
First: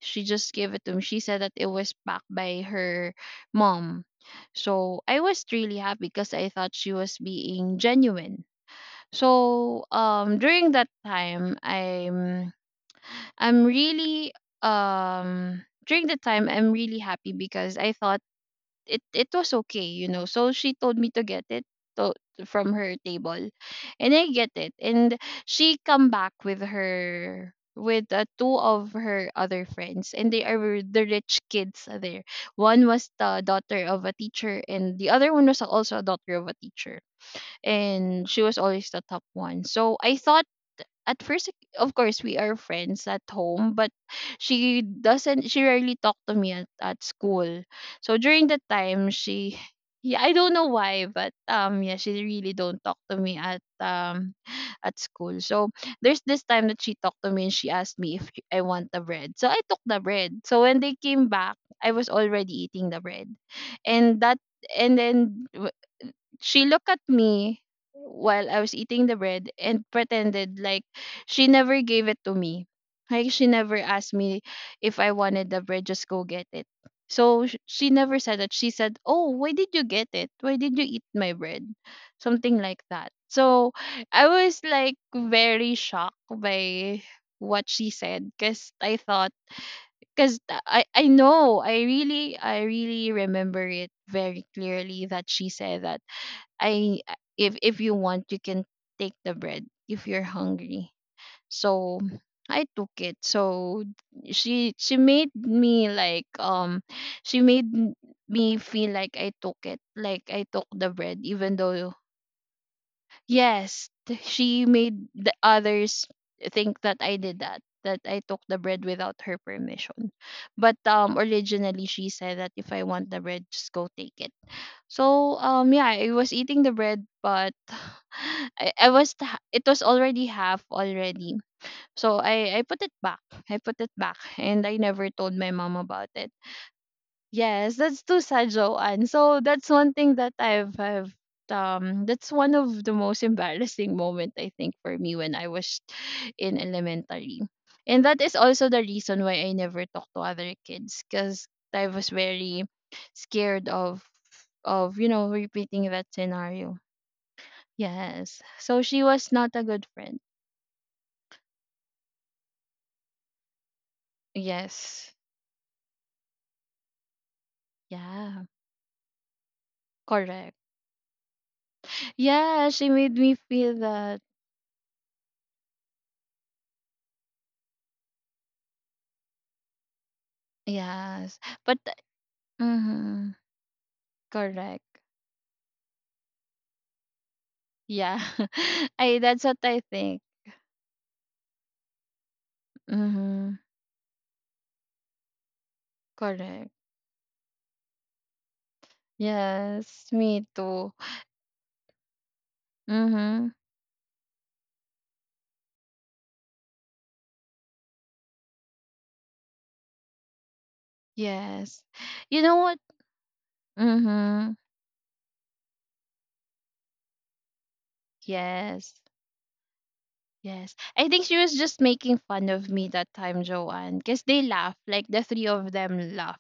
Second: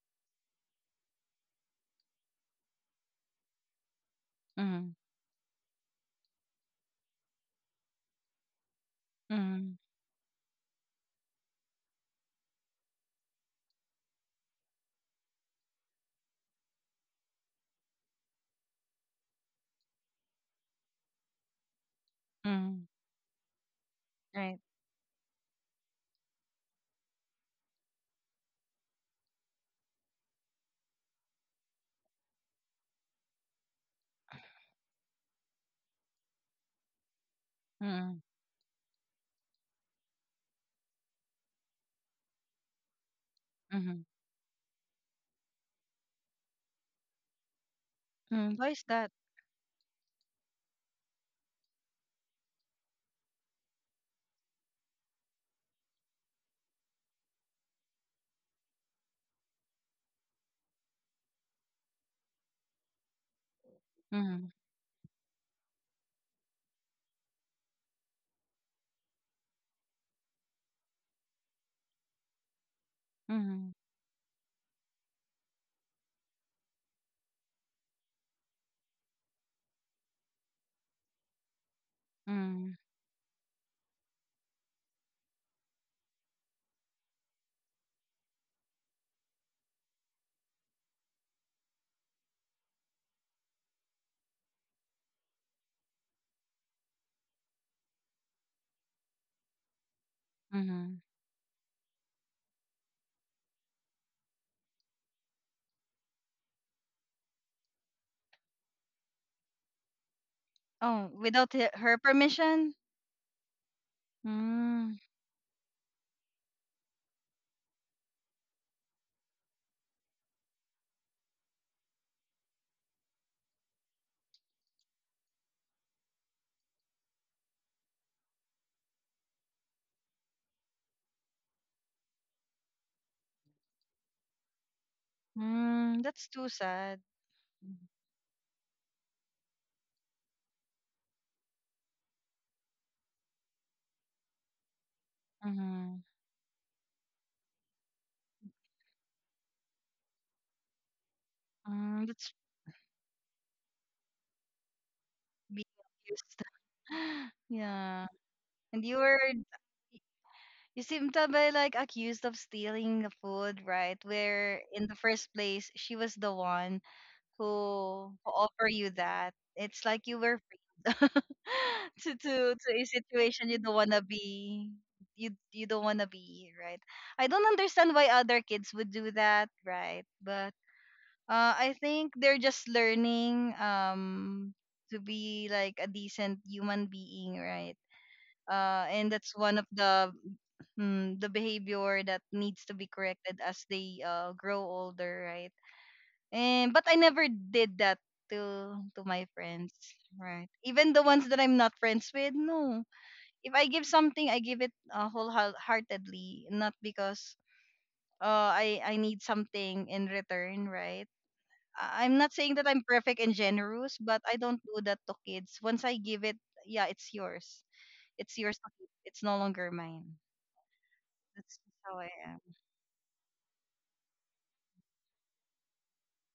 She just gave it to me. She said that it was packed by her mom. Mm. So I was really happy because I thought she was being genuine. Mm. So I'm really during the time I'm really happy because I thought it was okay. So she told me to get it to, from Mm. her table, and I get Right. it. And she come back with two of her other friends, and they are the rich kids there. One was the daughter of a teacher, and the other one was also a daughter of a teacher, Mm. and she was always the top one. So I thought, at first, of course we are friends at home, but Mm. she doesn't she rarely talked to me at, school. So during Mm. that Why is time that? she— yeah, I don't know why, but yeah, she really don't talk to me at school. So there's this time that she talked to me, and she asked me if I want the bread, so I took the bread. So when they came back, I was already eating the bread. And that Mm. and then she looked at me while I was eating the bread and pretended like she never gave it to me. Like she Mm. never asked me if I wanted the bread, just go get it. So she never said that. She said, "Oh, why did you get it? Why did you eat my bread?" Something Mm. like that. So I was like very shocked by what she said, because I thought— because I really remember it very clearly that she said that I if you want, you can take the bread if you're hungry. Mm. So I took it. So she made me like she made m- me feel like I took it, like I took the Oh, bread, even without though— her permission? yes, she made Mm, the others think that I did that I took the bread without her permission. But originally she said that if I want the bread, just go take it. So yeah, I was eating the bread, but it was already half already. So I put it back. I put it back, and I never told my mom about mm, it. that's too sad. Yes, that's too sad, Joanne. So that's one thing that I've I have that's one of the most embarrassing moment, I think, for me when I was Mm-hmm. in elementary. And that is also the reason why I never talked to other kids, because I was Mm, that's very scared of being repeating that accused. scenario. Yeah. Yes. So And she you were, was not a good friend. you seem to be like accused of stealing the food, right? Where in the Yes. first place she was the one who Yeah. offer you that. It's like you were Correct. framed Yeah, to she a made me situation you feel don't wanna that. be. You don't wanna be, right? I don't understand why other kids would do that, right? But Yes. But I think they're just mhm. learning Correct. to be like a decent human being, right? Yeah. And I that's that's what one of I the think. mm, the behavior that needs to be corrected Mhm. as they grow older, right? Correct. And but I never did that to my friends, Yes, me right? too. Even the ones that I'm not friends with, no. Mhm. If I give something, I give it wholeheartedly, not because I need something in return, right? Yes. I'm not You know saying that what? I'm perfect and generous, but I Mhm. don't do that to kids. Once I give it, yeah, it's yours. It's yours to Yes. keep. It's no longer mine. Yes. I think she was That's just just how I making am. fun of me that time, Joanne, cuz they laugh. Like the three of them laugh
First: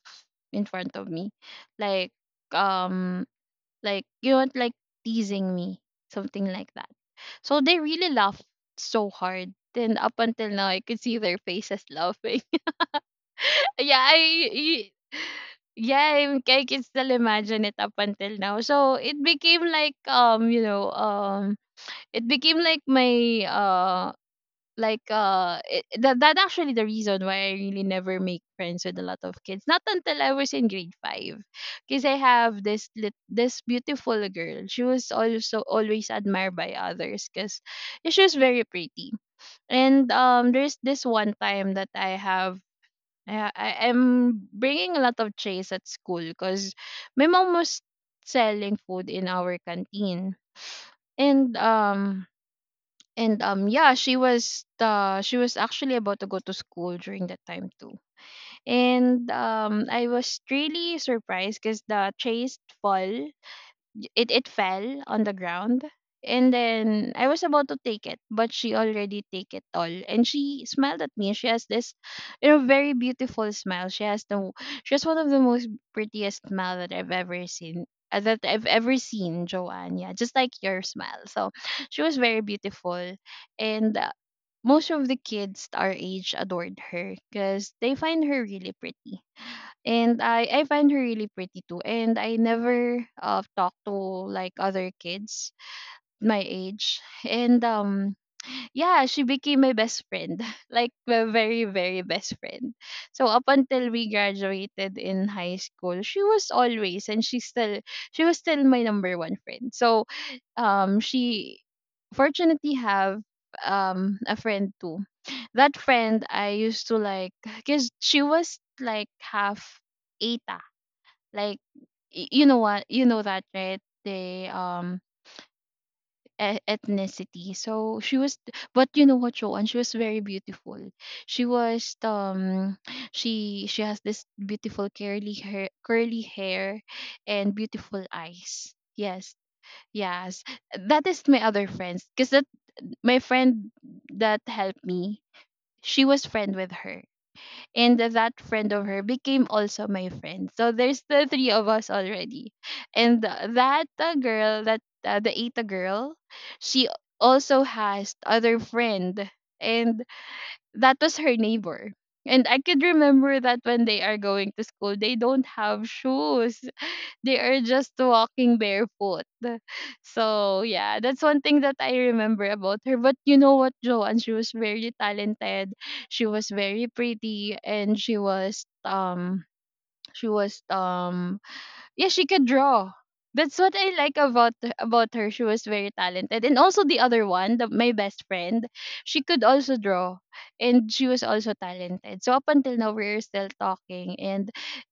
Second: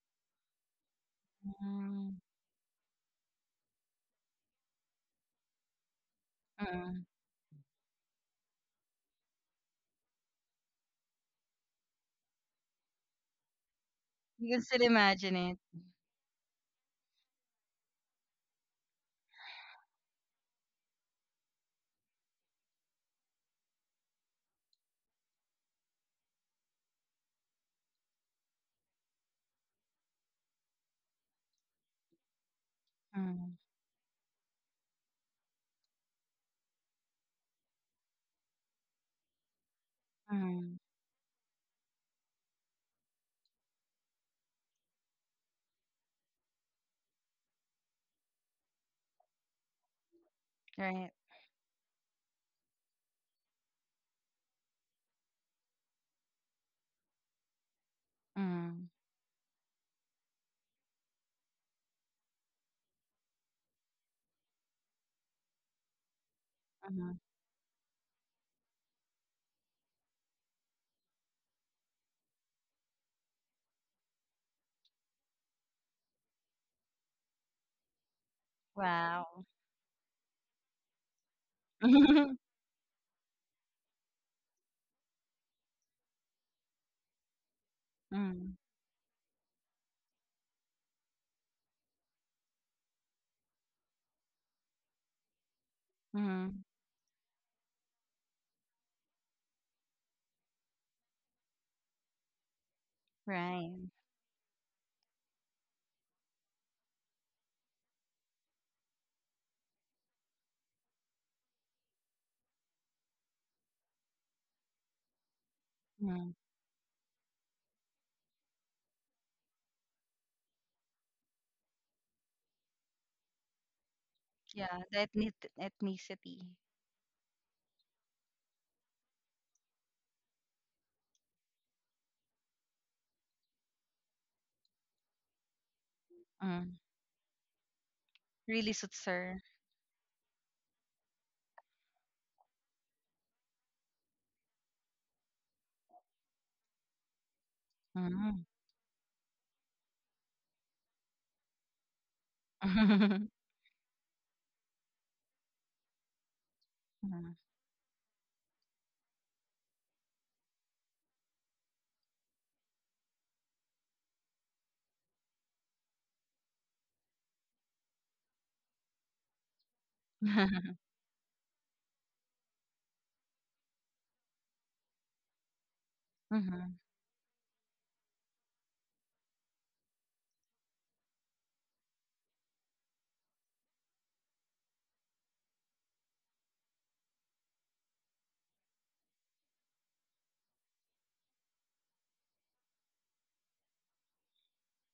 in front of me. Like— Mm, um you know, what, like teasing me, something like that. Mm. So they really laughed so hard. Then up until now, I could see their faces laughing. yeah, I, You can still y- imagine it. yeah, I can still imagine it up until now. So it became like— it became like my— that actually the reason why I really never make friends with a lot of kids. Not until I was in grade five, because I have Mm. this beautiful girl. She was also always admired by others because she was very pretty. And there's mm, this one time that I have. I ha- I am bringing a lot of trays at school because my mom was selling food in our canteen. Right. And yeah, she was actually about to go to school during that time too. Mm. And I was really surprised because the chased fall, it fell on the ground. And mm, then I was about to take it, but she already take it all, and she smiled at me. She has this you know very beautiful smile. She has one of the most prettiest smile that I've ever seen, Wow. Joanne. Yeah, just like your smile. So she was very beautiful, and most of the kids our age adored her because they find her mm. really pretty. And I find her really pretty too. And I never talked to like other kids my Mm. age. And yeah, she became my best friend, like my very, very best friend. So up until Right. we graduated in high school, she was still my number one friend. So she fortunately have a friend too. That friend Mm. I used to like, because she was like half Eta. Like, you know, what, you know that, right? They— Yeah, the ethnicity. Ethnicity. So but you know what, Joanne, she was very beautiful. She was she has this beautiful curly Mm. hair, and beautiful Really eyes. suits Yes, her. yes. That is my other friends, because that— my friend that helped me, she was friend with her, and that Mm. friend of her became also my friend. So there's the three of us already. And that girl, that the Ita girl, she mm. also has other friend, and that was her neighbor. And I could remember that when they are going to school, they don't have shoes. They are just walking barefoot. So yeah, that's one thing that I remember about her. But you know what, Joanne? She was very talented. She was Mhm. very pretty, and she was yeah, she could draw. That's what I like about her. She was very talented. And also the other one, my best friend, she could also draw, and she was also talented. So up until now, we're still talking. And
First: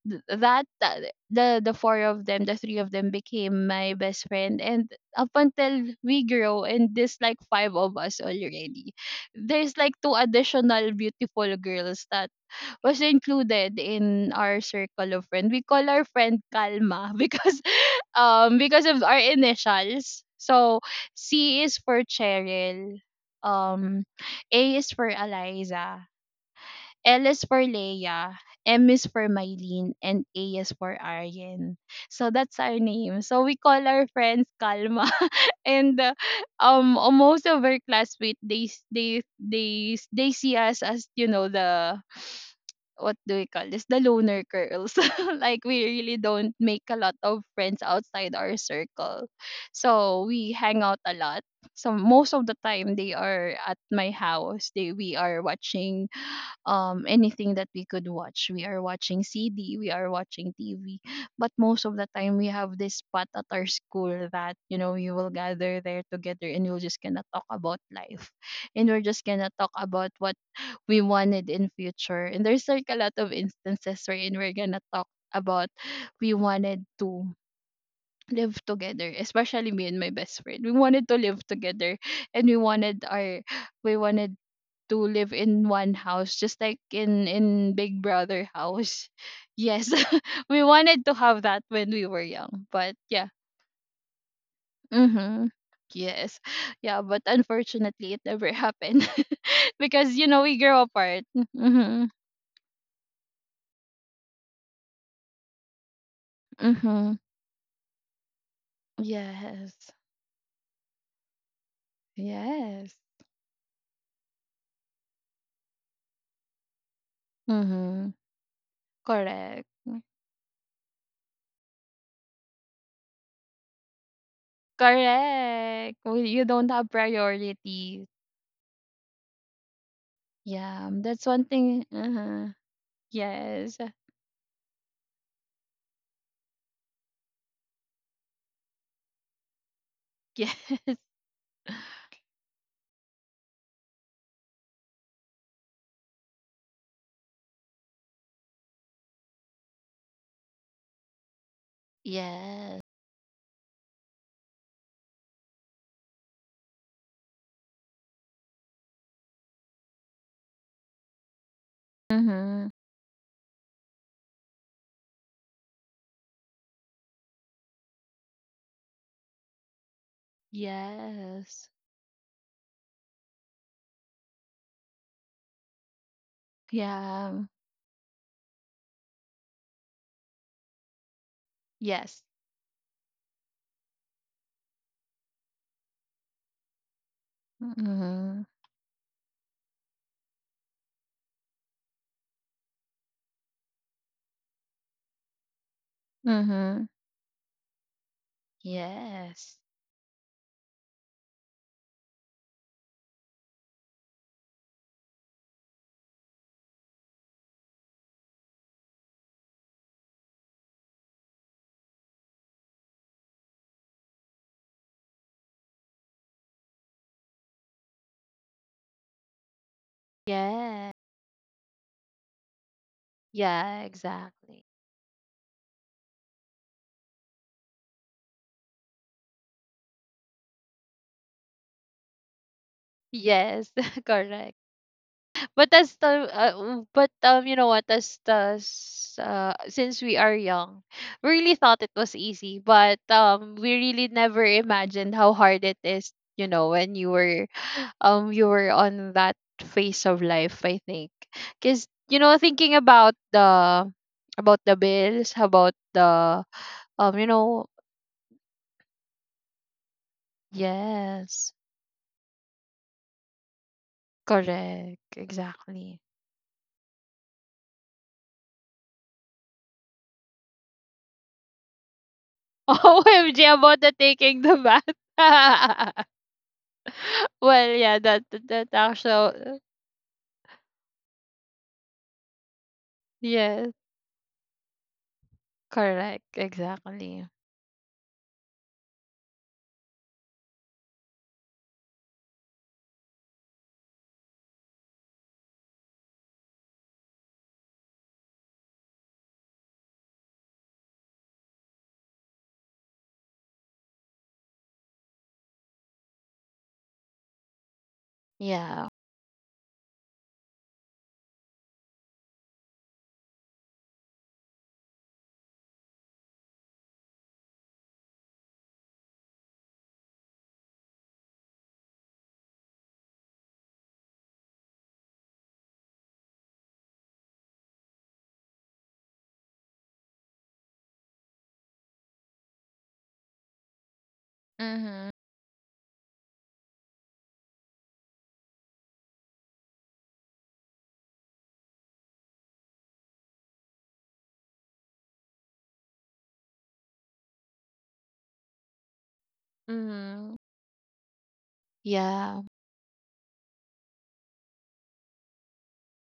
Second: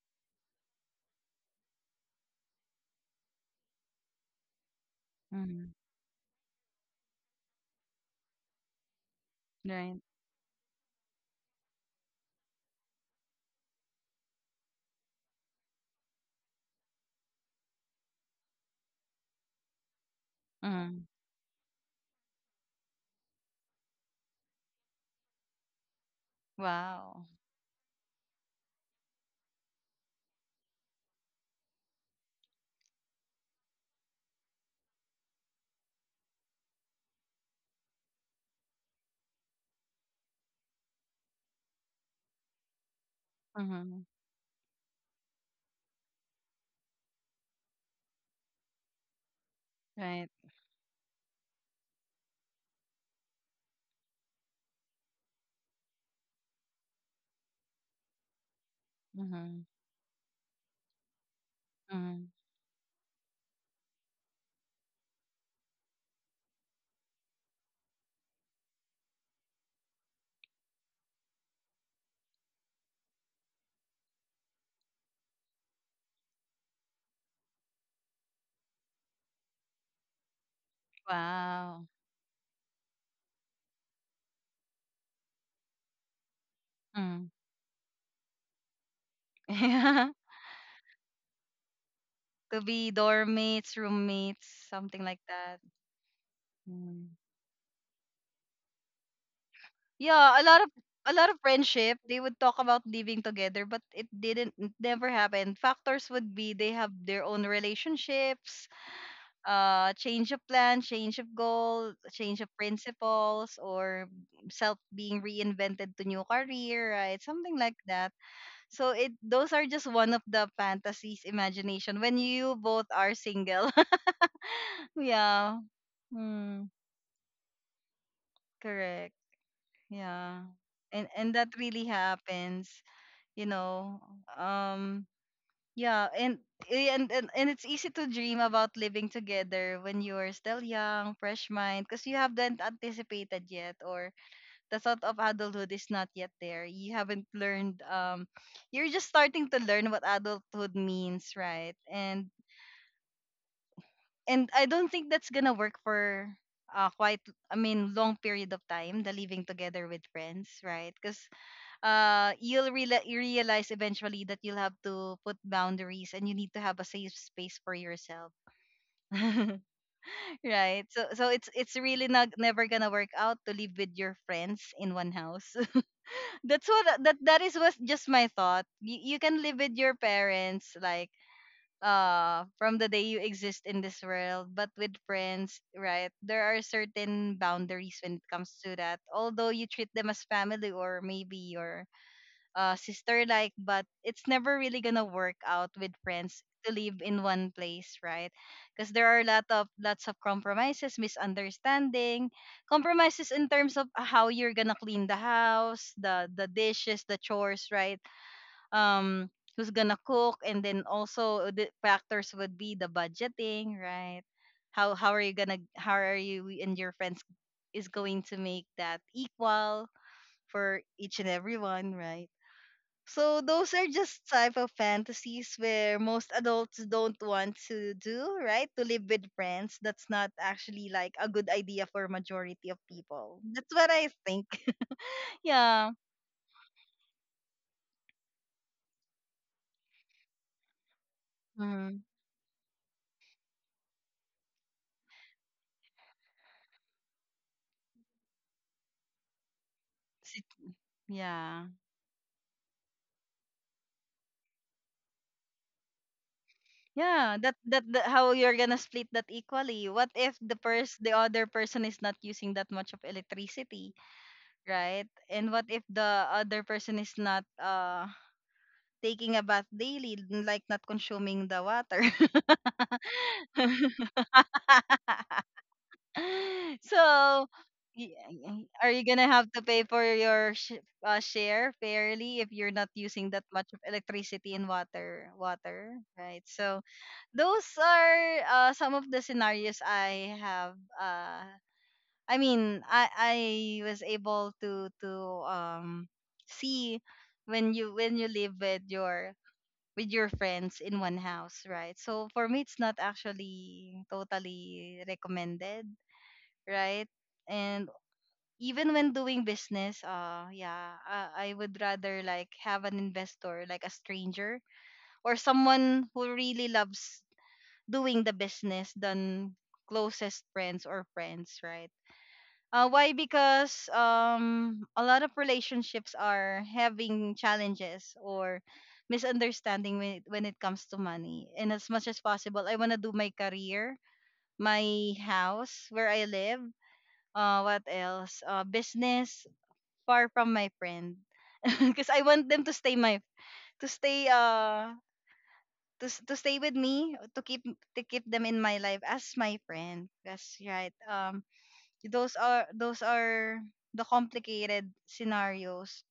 th- that the three of them became my best friend. And up Mhm. until we grow, and there's like five of us already. There's like two additional beautiful girls that was included in our circle of friends. We call our friend Kalma because of our initials. So Right. C is for Cheryl, um A is for Eliza, L Wow. is for Leia, M is for Mylene, and A is for Aryan. So that's our name. So we call our friends Kalma and almost of our classmates, they see us as, you know, the— what do we call this, the Mhm. loner girls, like we really don't make a lot of friends outside our circle. So Right. we hang out a lot. So most of the time they are at my house, they we are watching anything that we could watch. We are watching Mhm. CD, we are watching TV. But most of the Mhm. time we have this spot at our school that, you know, we will gather there together, and we'll just gonna talk about life and we're just gonna talk about what we wanted in future. And there's like a lot of instances wherein we're gonna talk about we wanted to live together, especially me and my best friend. We wanted to live Wow. together, and we wanted to live in one house, just like Mm. in Big Brother house. Yes. Yeah. we wanted to have that when we were To young. be But yeah. dorm mates, roommates, something like Mm-hmm. that. Yes. Yeah, Mm. but unfortunately it never happened. because Yeah, we grow a apart. lot of friendship. Mm-hmm. They would talk about living together, but it didn't it never happened. Factors would be they have Mm-hmm. their own relationships, Yes, change of plan, change of goal, change of yes. principles, or self being reinvented to new career, right? Something like that. Mm-hmm. So it those are Correct. just one of the fantasies imagination when you both are single. Yeah. Correct. Well, you Mm, don't have priority. correct. Yeah. Yeah, And that's and one that really thing. Uh-huh. happens, you Yes. know. Um yeah, and it's easy to dream about living together when you are Yes. still young, fresh mind because you haven't anticipated yet, or the thought of adulthood is not yet there. You haven't learned you're just starting to learn what adulthood means, right? And Yes. and I don't think that's gonna work for quite I mean long period of time, the living together with friends, right? Because Mm-hmm. You realize eventually that you'll have to put boundaries and you need to have a safe space for yourself. Right, so it's Yes. it's really not never gonna work out to live with your friends in one house. That's what Yeah. that is was just my thought. You can live with your parents like Yes. From the day you exist in this world, but with friends, right, there are certain boundaries when it Mm-hmm. comes to that, although you treat them as family or maybe your sister like, but it's never really gonna work out with friends to Mm-hmm. live in one place, right? Because there are a lot Yes. of lots of compromises, misunderstanding, compromises in terms of how you're gonna clean the house, the dishes, the chores, right? um Who's gonna cook? And then also the factors would be the budgeting, right? How are you gonna, how are you and your friends is going to make that equal for Yeah. each and everyone, right? So those Yeah, are just type exactly. of fantasies where most adults don't want to do, right? To live with friends, that's not actually like a good idea for majority of people. Yes, That's what I think. correct. But Yeah. as the uh, but you know what, since we are young, we really thought it Mhm. was easy, but we really never imagined how hard it is. You know when you were on that phase of Si- life, I think, yeah. because you know thinking about the bills, about the um you Yeah, that, know that how you're gonna split that equally. What if the other yes, person is not using that much of electricity, right? correct, And what if exactly. the other person is not taking a bath daily, like not consuming the water? OMG about the taking the bath. So, Well, yeah, that that are you gonna have actually to pay for your share fairly if you're not using that much yes, of electricity and water? Water, correct, right? So, exactly. those are some of the scenarios I have. I was able to um see when you live with your friends in one house, right? So for me, it's not actually totally recommended, right? And Yeah. even when doing business, yeah, I would rather like have an investor, like a stranger, or someone who really loves doing the business than closest friends or friends, right? Why? Because a lot of relationships are having challenges or misunderstanding when when it comes to money. And as much as possible, I want to do my career, Mhm. my house where I live. What else? Business far from my friend, because I want them to stay my to stay uh to stay with me, to keep them in my life as my friend. Mhm. That's right. Those Yeah. are the complicated scenarios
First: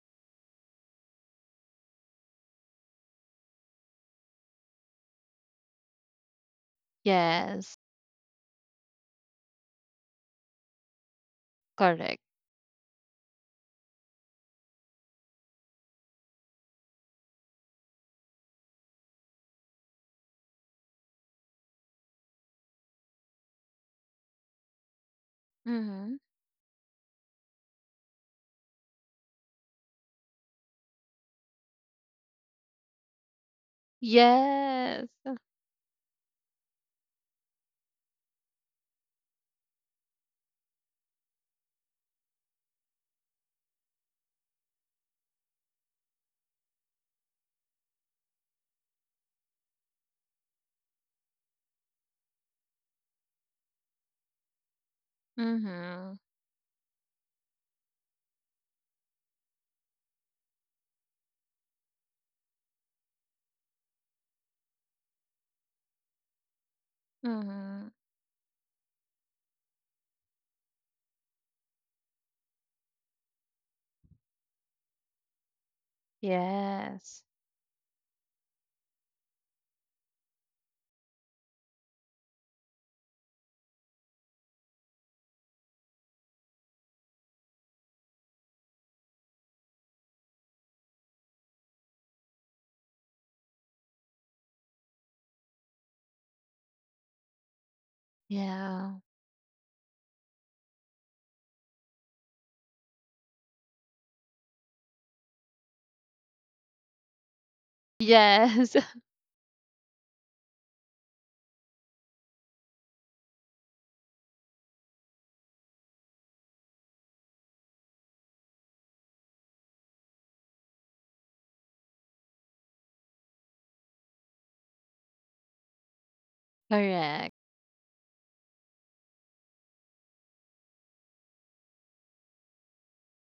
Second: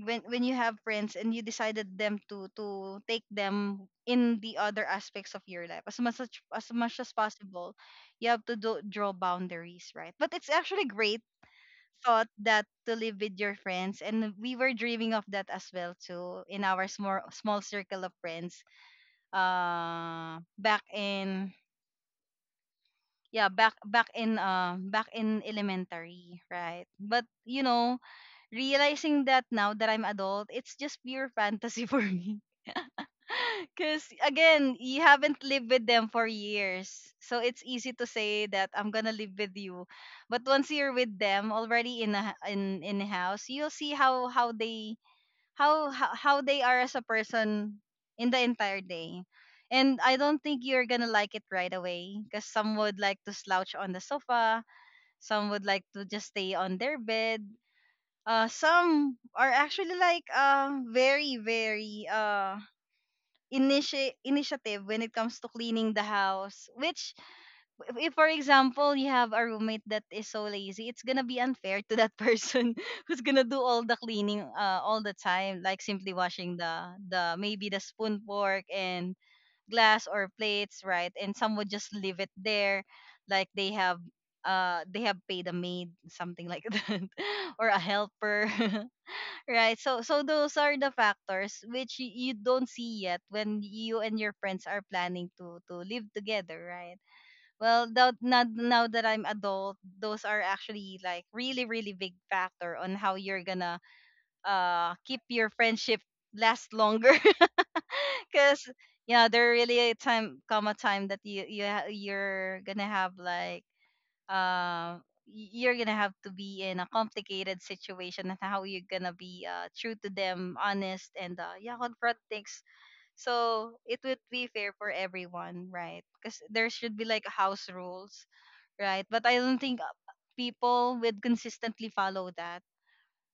when you have friends and you decided them to take them in the other aspects of your life. As much as much as possible, Yes. you have to do, draw boundaries, right? But it's actually great Correct. thought that to live with your friends, and we were dreaming of that as well too in our small circle of friends back in yeah, back in back in Mhm. elementary, right? But you know, realizing that now that I'm adult, it's just pure fantasy for me, because again, you Yes. haven't lived with them for years, so it's easy to say that I'm gonna live with you, but once you're with them already in in a house, you'll see how they are as a person in the entire day. And I don't think you're gonna like it right away, because some would like to slouch on the sofa, some would like to Mhm. just stay on their bed. Some are actually like very initiative when it comes to cleaning the house, which, Mhm. if for example you have a roommate that is so lazy, it's gonna be unfair to that person who's gonna do all the cleaning all the time, like simply washing the Yes. Maybe the spoon, fork, and glass or plates, right? And some would just leave it there like they have paid a maid, something like that, or a helper. Right, so those are the factors which you don't see yet when you and your friends are planning to live together, right? Well, now Yeah. that I'm adult, those are actually like really, really big factor on how you're gonna keep your friendship last longer. Cause Yes. yeah, there really a time come a time that you're gonna have like uh you're gonna have to be in a complicated situation, and how you're gonna be true to them, honest, and yeah, confront things. So it would be fair for everyone, right? Because there should be like correct. house rules, right? But I don't think people would consistently follow that.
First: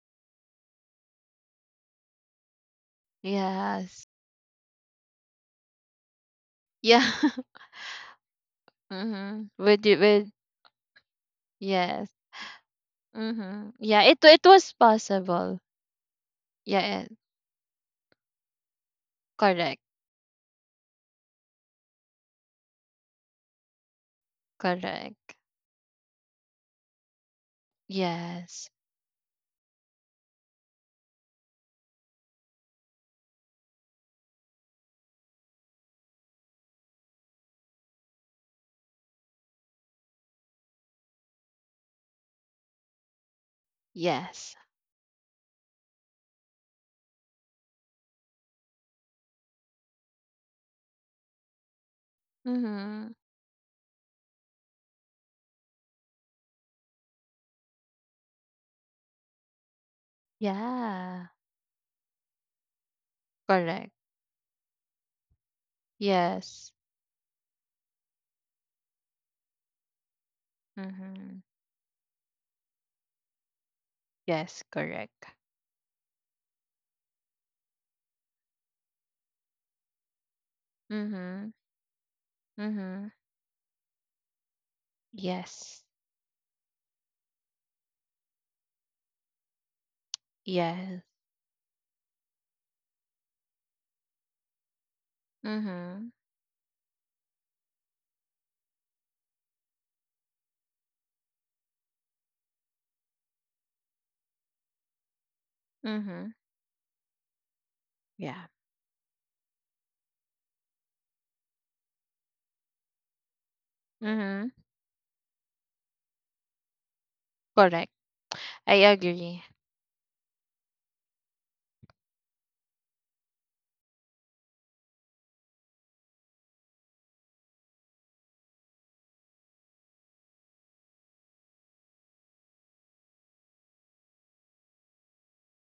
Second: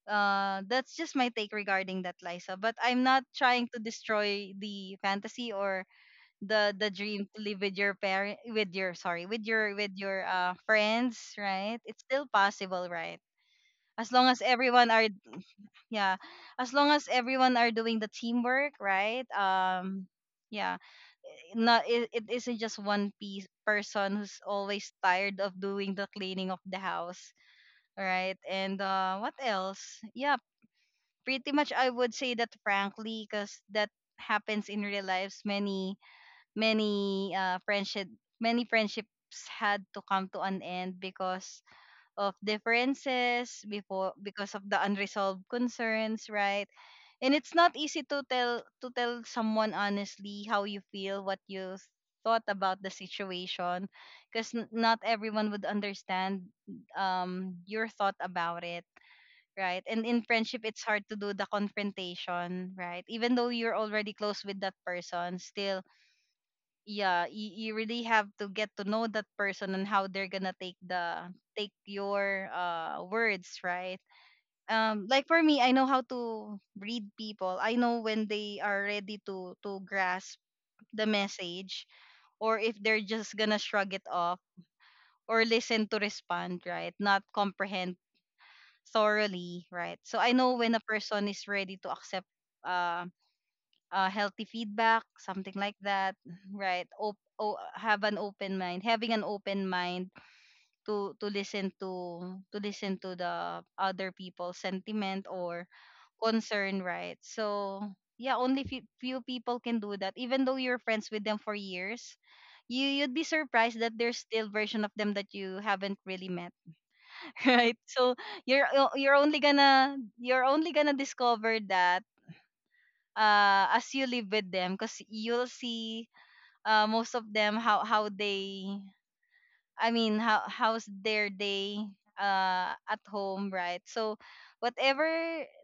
That's just my take regarding that, Liza. But I'm not trying to Yes. destroy the fantasy or the Yeah. dream to live with your parent, with your sorry, mhm. With with you- your with friends, right? It's yes. still possible, right? Mhm. Yeah, As it long as it was everyone are possible. yeah, as long Yeah. as everyone are doing the teamwork, right? Correct. Yeah, not it, it isn't just one piece person who's always tired Correct. of doing the cleaning of the house, all right? Yes. And what else? Yeah, pretty much I would say that frankly, because that happens in real lives. Many, many many friendships had to come to an end because of differences before, because Yes. of the unresolved concerns, right? And it's not easy to tell someone honestly how you feel, what you thought about the Mhm. situation, because not everyone would understand your thought about it, right? And in friendship, it's hard to Yeah. do the confrontation, right? Even though you're Correct. already close with that person, still, Yes. yeah, you really have to get to know that person and how they're gonna take the Mhm. take your words, right? Yes, correct. Like for me, I know how to read people. I know when they are ready to grasp the Mhm. message, or if they're Mhm. just gonna shrug it off, or Yes. listen to respond, right? Not comprehend thoroughly, right? So I know when a Yes. person is ready to accept uh, healthy feedback, something like Mhm. that, right? Op- o- have an open mind, having an open mind to listen to the other people's sentiment or Mhm. concern, right? So yeah, Yeah. only few, few people can do that. Even though you're friends with them for years, you you'd be surprised that there's still Mhm. version of them that you haven't really met. Right? Correct. So you're I agree. You're only gonna discover that as you live with them, because you'll see most of them how they, I mean how how's their day at home, right? So whatever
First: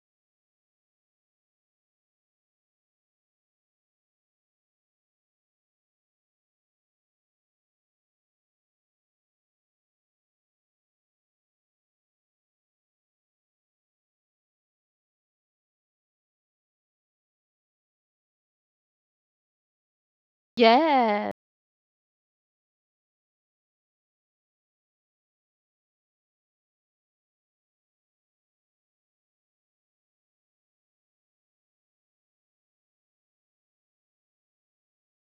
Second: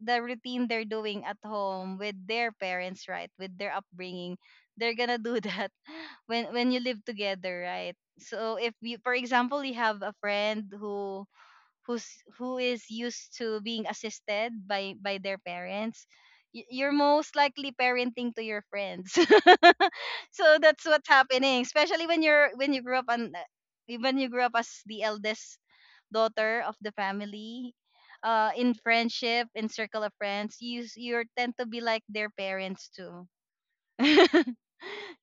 the routine they're doing at home with their parents, right, with their upbringing, they're gonna do that when you live together, right? So if you for example you have a friend who's who is used to being assisted by their parents, you're most likely parenting to your friends. So that's what's Yes. happening, especially when you grew up as the eldest daughter of the family. In circle of friends, you tend to be like their parents too.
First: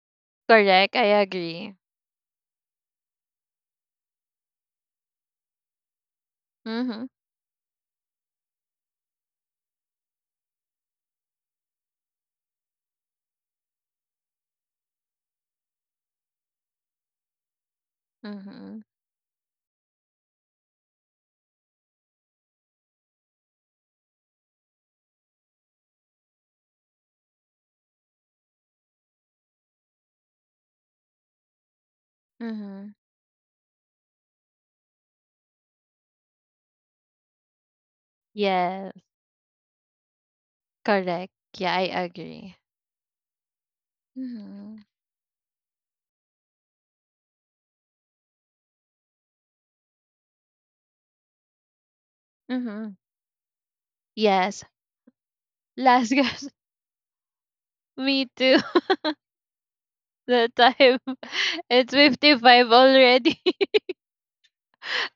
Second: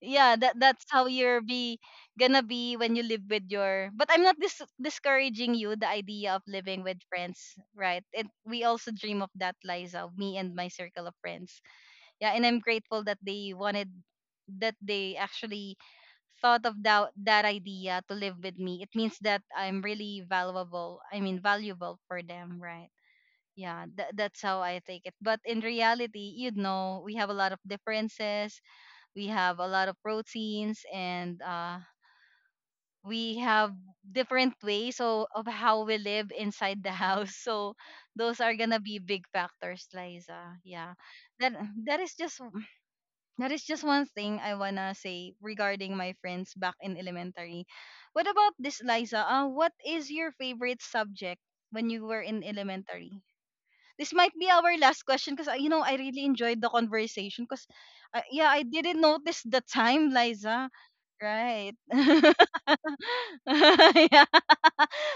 Yeah, that's Correct. how I you're agree. be gonna be when you live with your. But I'm not discouraging you the idea of living with Mhm. friends, right? And we also dream of that, Liza, me and my circle of friends. Yeah, and I'm grateful that they wanted, that they actually thought of that idea to live with me. Mhm. It means that I'm really valuable, I mean valuable for them, right? Yeah, that's how I take it. But in reality, you know, we have a lot of differences, we have a lot of proteins, and Mhm. we have different ways so of how we live inside the house. So those are gonna be Yes. big factors, Liza. Yeah, Correct. that Yeah, I that is just agree. that is just one thing I Mhm. wanna say regarding my friends back in elementary. What about this, Liza? What is your favorite subject when you were in Mhm. elementary? This might be Yes. our last question because you know I Last really guess. enjoyed the conversation because. Me Yeah, too. I didn't notice the time, The Liza. time. Right. It's 55 already. Yeah.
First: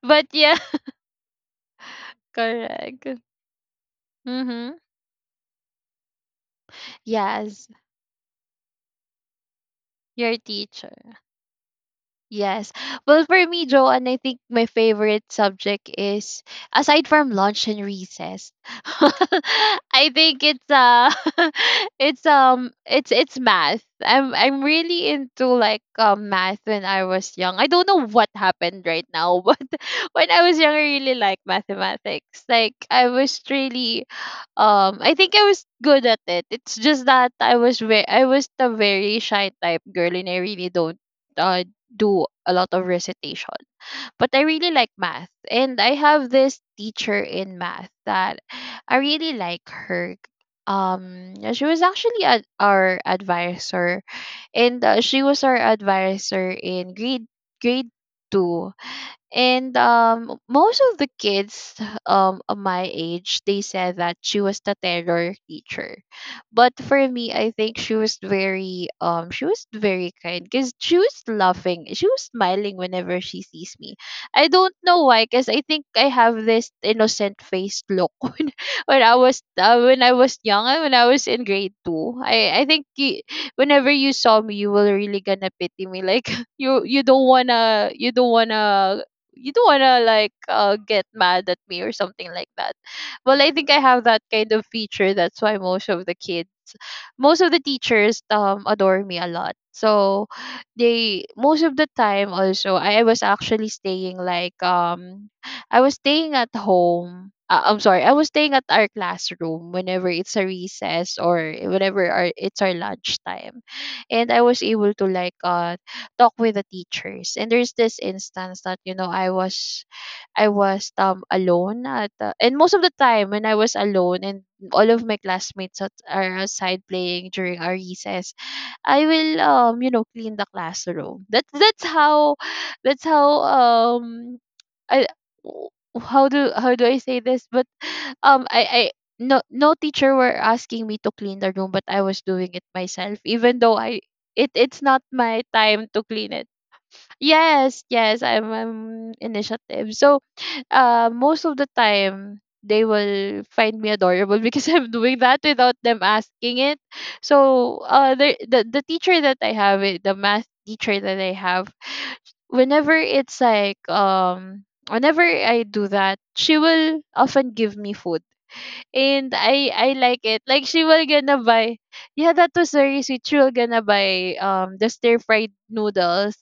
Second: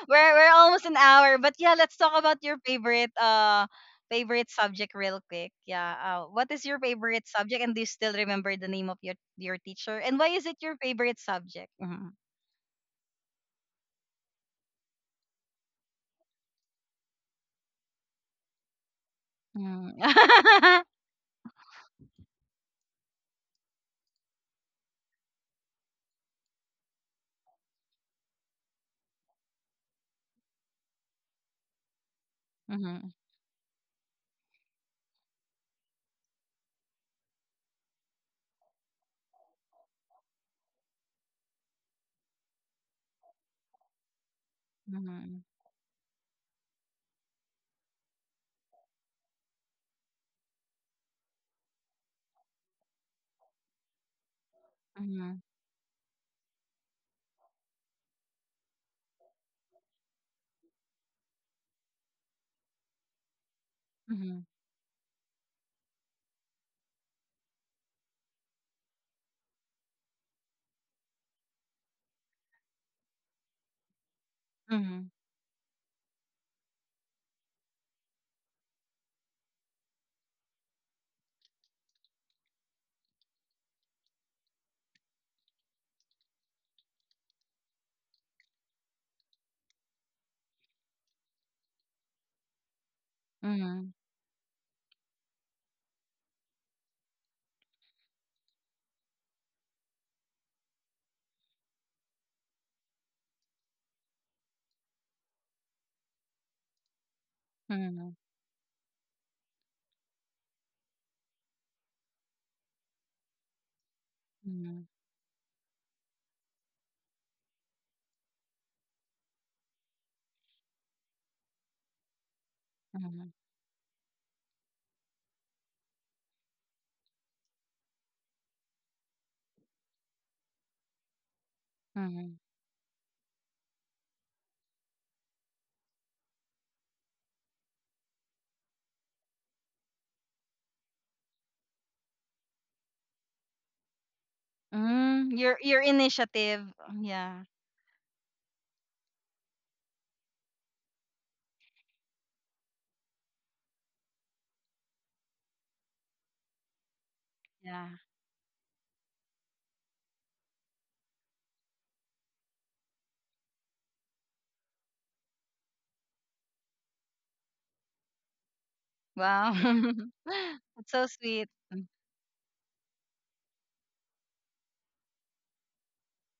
But We're yeah, almost an hour, but yeah, let's talk about your correct. favorite Mm-hmm. subject real quick. Yeah. What is your favorite subject Yes, and do you still remember the name of your teacher and why your is it your teacher. favorite subject? Mhm. Yes. Well, for me, Joanne, I think my favorite subject is aside from lunch and recess. Mhm. I think it's it's math. I'm really into like math when I was young. I don't know what happened right now, but when I was young I really like mathematics. Like I Mhm. was really I think I was good at it. It's just that I was the very shy type girl and I really don't uh do a lot of recitation. But I really like math and I have this teacher in math that I really like her. Yeah, she was actually our advisor and she Mhm. was our advisor in grade 2 and most of the kids of my age, they said that she Mhm. was the terror teacher. But for me, I think she was very she was very kind because she was laughing, she was smiling whenever she sees me. I don't know Mhm. why, because I think I have this innocent faced look when I was young and when I was in grade two. I think whenever you saw me, you were really gonna pity me. Like you don't wanna you don't wanna you don't wanna like get mad at me or something like that. Well, I think I Mhm. have that kind of feature. That's why most of the kids most of the teachers adore me a lot. So they most of the time also I was actually staying like I was staying at home. Mhm. I'm Mhm. Mhm. sorry. I Mhm. was staying at our classroom whenever it's a recess or whenever our, it's our lunchtime. And I was able to like talk with the teachers. And there's this instance that you know I was alone at the, and most of the time Mhm. when I was alone and all of my classmates at, are outside playing during our recess, I will you know clean the classroom. That's how I w- How do how do I say this? But I no teacher were asking me to clean the room, but I was doing it myself, even though I it it's not Mm, my your time to clean it. initiative. Yeah. Yes, yes, I'm initiative. So, most of the time they will find me adorable because I'm doing that without them asking it. So, Yeah. The teacher that I have, the math teacher that I have, whenever it's like whenever I do that, she will often give me food. And Wow. I like it. Like she It's will so gonna sweet. buy, yeah, that was very sweet. She will gonna buy the stir fried noodles,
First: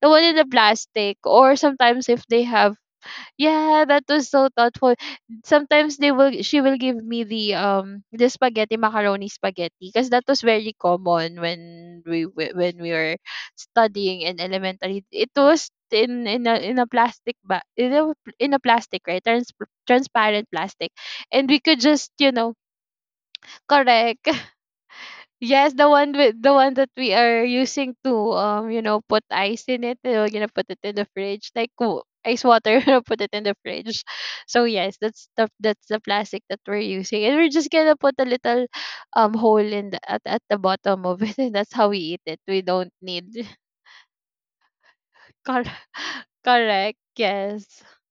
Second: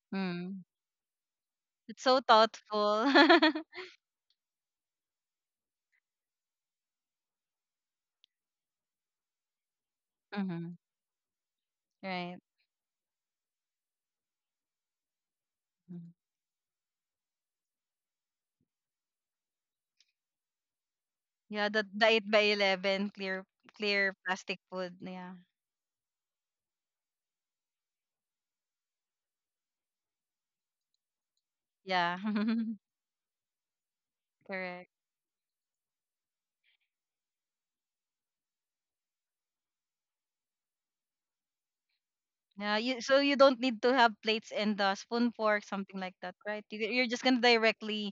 the one in the Mm. plastic, or It's sometimes so if they have thoughtful. yeah, that was so thoughtful. Sometimes they will she will give me the spaghetti macaroni spaghetti because that was very Mhm. common when Right. When we were studying in elementary. It was Mm. in in a plastic bag in in a plastic right transparent plastic, and we Yeah, could the just 8 you by know 11 clear correct plastic food. Yeah. Yes, the one with the one that we are using to you know, put ice in it. We're gonna put it in the fridge, like Yeah. ice water. We're put it in the fridge. So Correct. yes, that's the plastic that we're using, and we're just gonna put a little hole in the at the bottom of it, and that's how we eat it. We Yeah, don't so you need don't need to have plates and the spoon fork cor- something like that, right? You, correct. you're just gonna Yes, directly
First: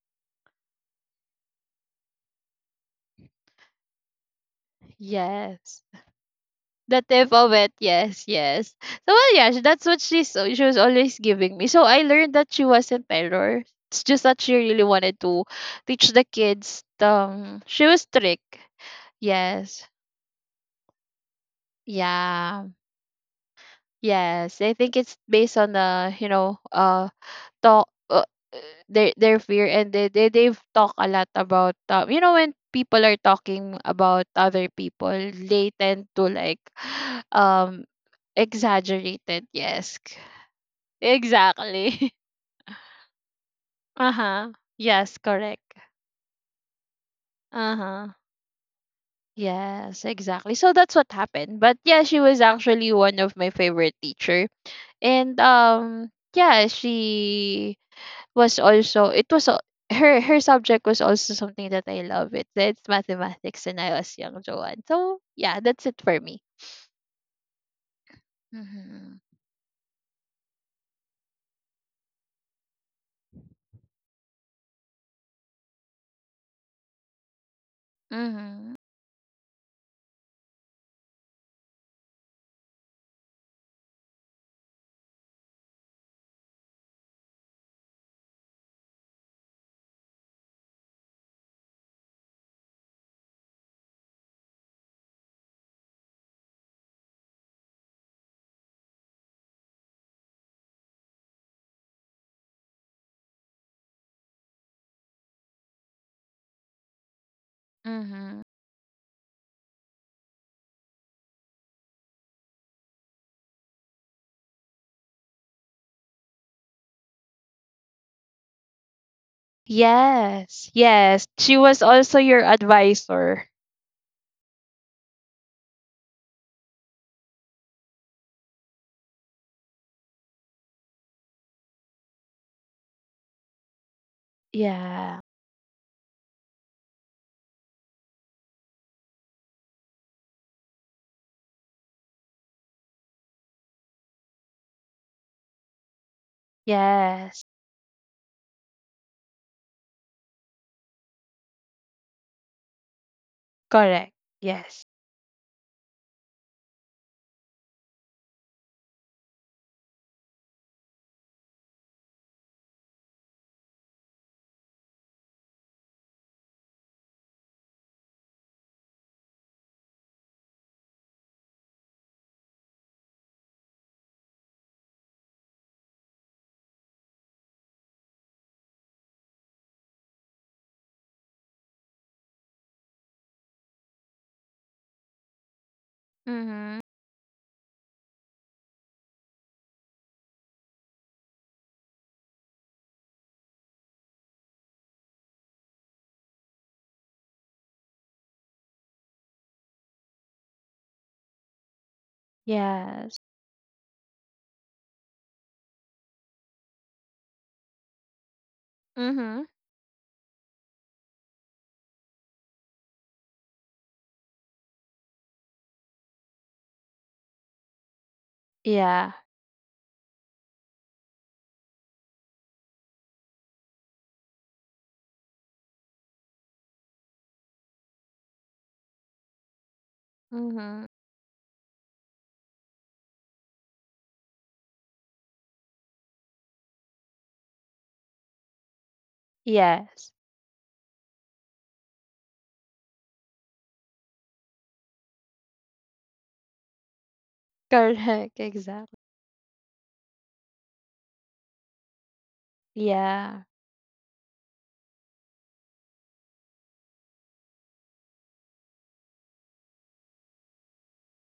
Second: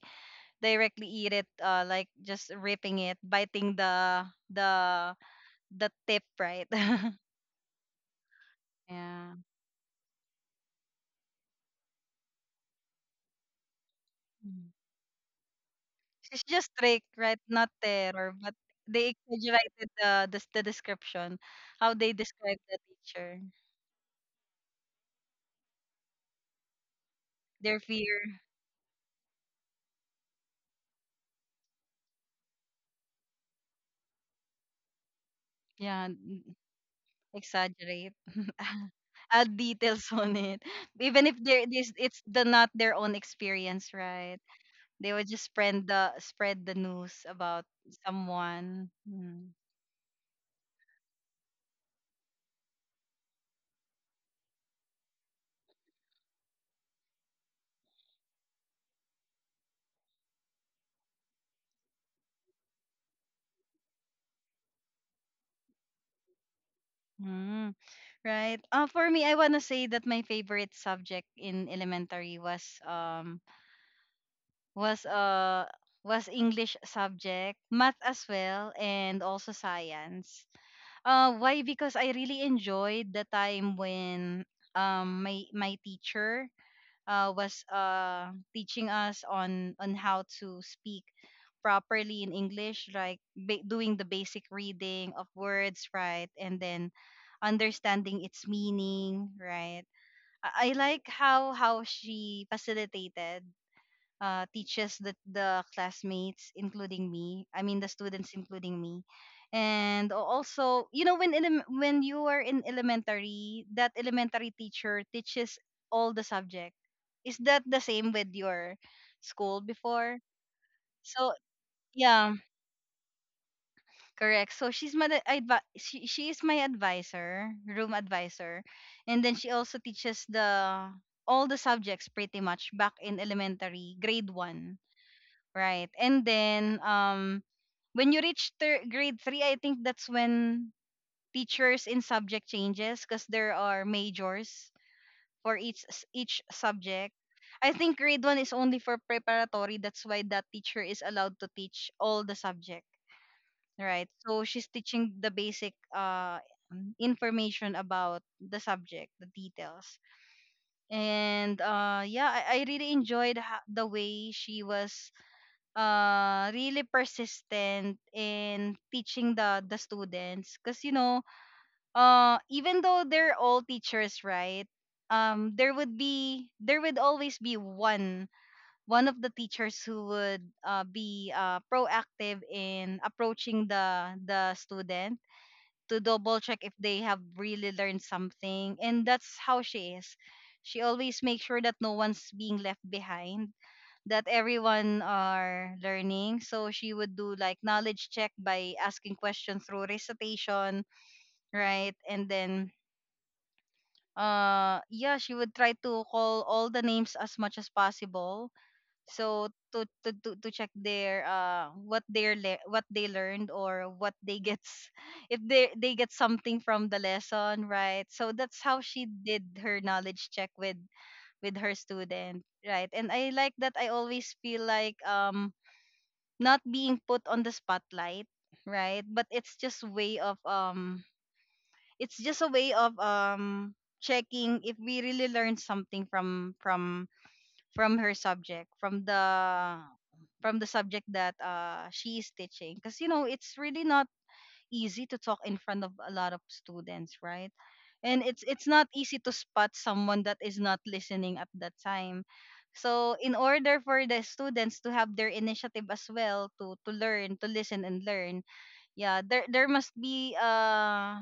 directly eat it, like just ripping it, biting the yes. the tip, right? The tip of it, yes, yes. So Yeah. well, yeah, sh- that's what she's so she was always giving me. So I learned that she wasn't terror. It's just that she really wanted to teach the It's just kids. trick, right? Not She was terror, but strict. they Yes, exaggerated the description, how they describe yeah, the teacher, yes. I think it's based on the you know their talk fear. Their fear and they've talked a lot about you know when people are talking about other people they Yeah, tend to like um exaggerate. exaggerated, Add yes. details on it, even if there this Exactly. it's the not their own experience, right? Uh-huh. They Yes, would just correct. spread the news about Uh-huh. someone. Mm. Yes, exactly. So that's what happened. But yeah, she was actually one of my favorite teacher. And yeah, she was also her her subject was also something that I love. It it's mathematics and I was young, Joanne. So yeah, that's it for me. Mm, right. For Mhm. me, I wanna say that my favorite subject in elementary was uh was English subject, math as well, Mhm. and also science. Why? Because I really enjoyed the time when my teacher was teaching us on how to speak properly in English, like doing the basic reading of words, right, and then understanding its meaning, right. I like how she facilitated, teaches the classmates, including me. I mean, the students, Mhm. including me. And also, you know, when when you are in elementary, that elementary teacher teaches all the subject. Is that the same with your school before? Yes. Yes. So She was also yeah, your advisor. correct. So she's my she is my advisor, room advisor, and then she also teaches the all the subjects pretty much back in elementary grade 1. Yeah. Right. And then when you reach grade 3, I think that's when teachers in subject changes because there are majors for each each subject. Yes. I think grade 1 is only for preparatory. That's why that teacher is allowed to teach all the subject, right? Correct. So she's Yes. teaching the basic information about the subject, the details. And yeah, I really enjoyed the way she was really persistent in teaching the students because you know even though they're all teachers, right? There would always be one of the teachers who would be proactive in approaching the student to double check if Mhm. they have really learned something, and that's how she is. She always makes sure that no one's being left behind, that everyone are learning. So she would do like knowledge check by asking questions through recitation, right? And then Yes. Yeah, she would try to call all the names as much as possible. Mhm. So to check their, what they're what they learned or what they gets if they get something from the lesson, right? So that's how she Yeah. did her knowledge check with her student, right? And I like that I always feel like not being put on the spotlight, right? But it's just way of Mhm. It's just a way of checking if we really learned something from her subject, from the Yes. from the subject that she is teaching, because you know it's really not easy to talk in front of a lot of students, right? And it's Correct. it's not Exactly. easy to spot someone that is not listening at that time, so in Yeah. order for the students to have their initiative as well to learn to listen and learn, yeah, there must be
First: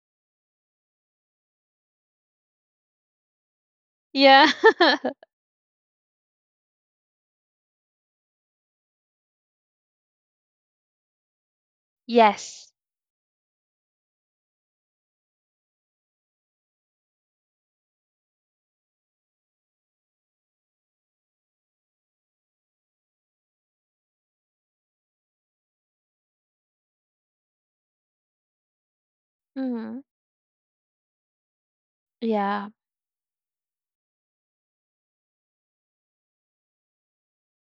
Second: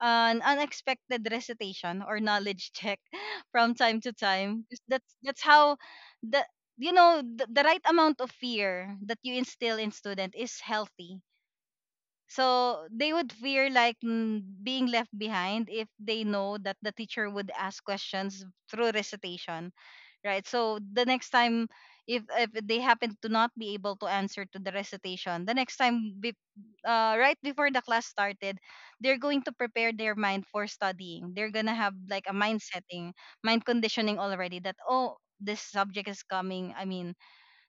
an unexpected recitation or knowledge check from time to Yeah. time. 'Cause that's that's how the, the right amount of fear that you instill in student is healthy, Yes. so they would fear like being left behind if they know that the teacher would ask questions through recitation, right? So the next time, if they happen to not be able to answer to the recitation, the next time right before the class started, they're going to prepare Mhm. their mind for studying. They're going to have like a mind Yeah. setting, mind conditioning already that, oh, this subject is coming. I mean,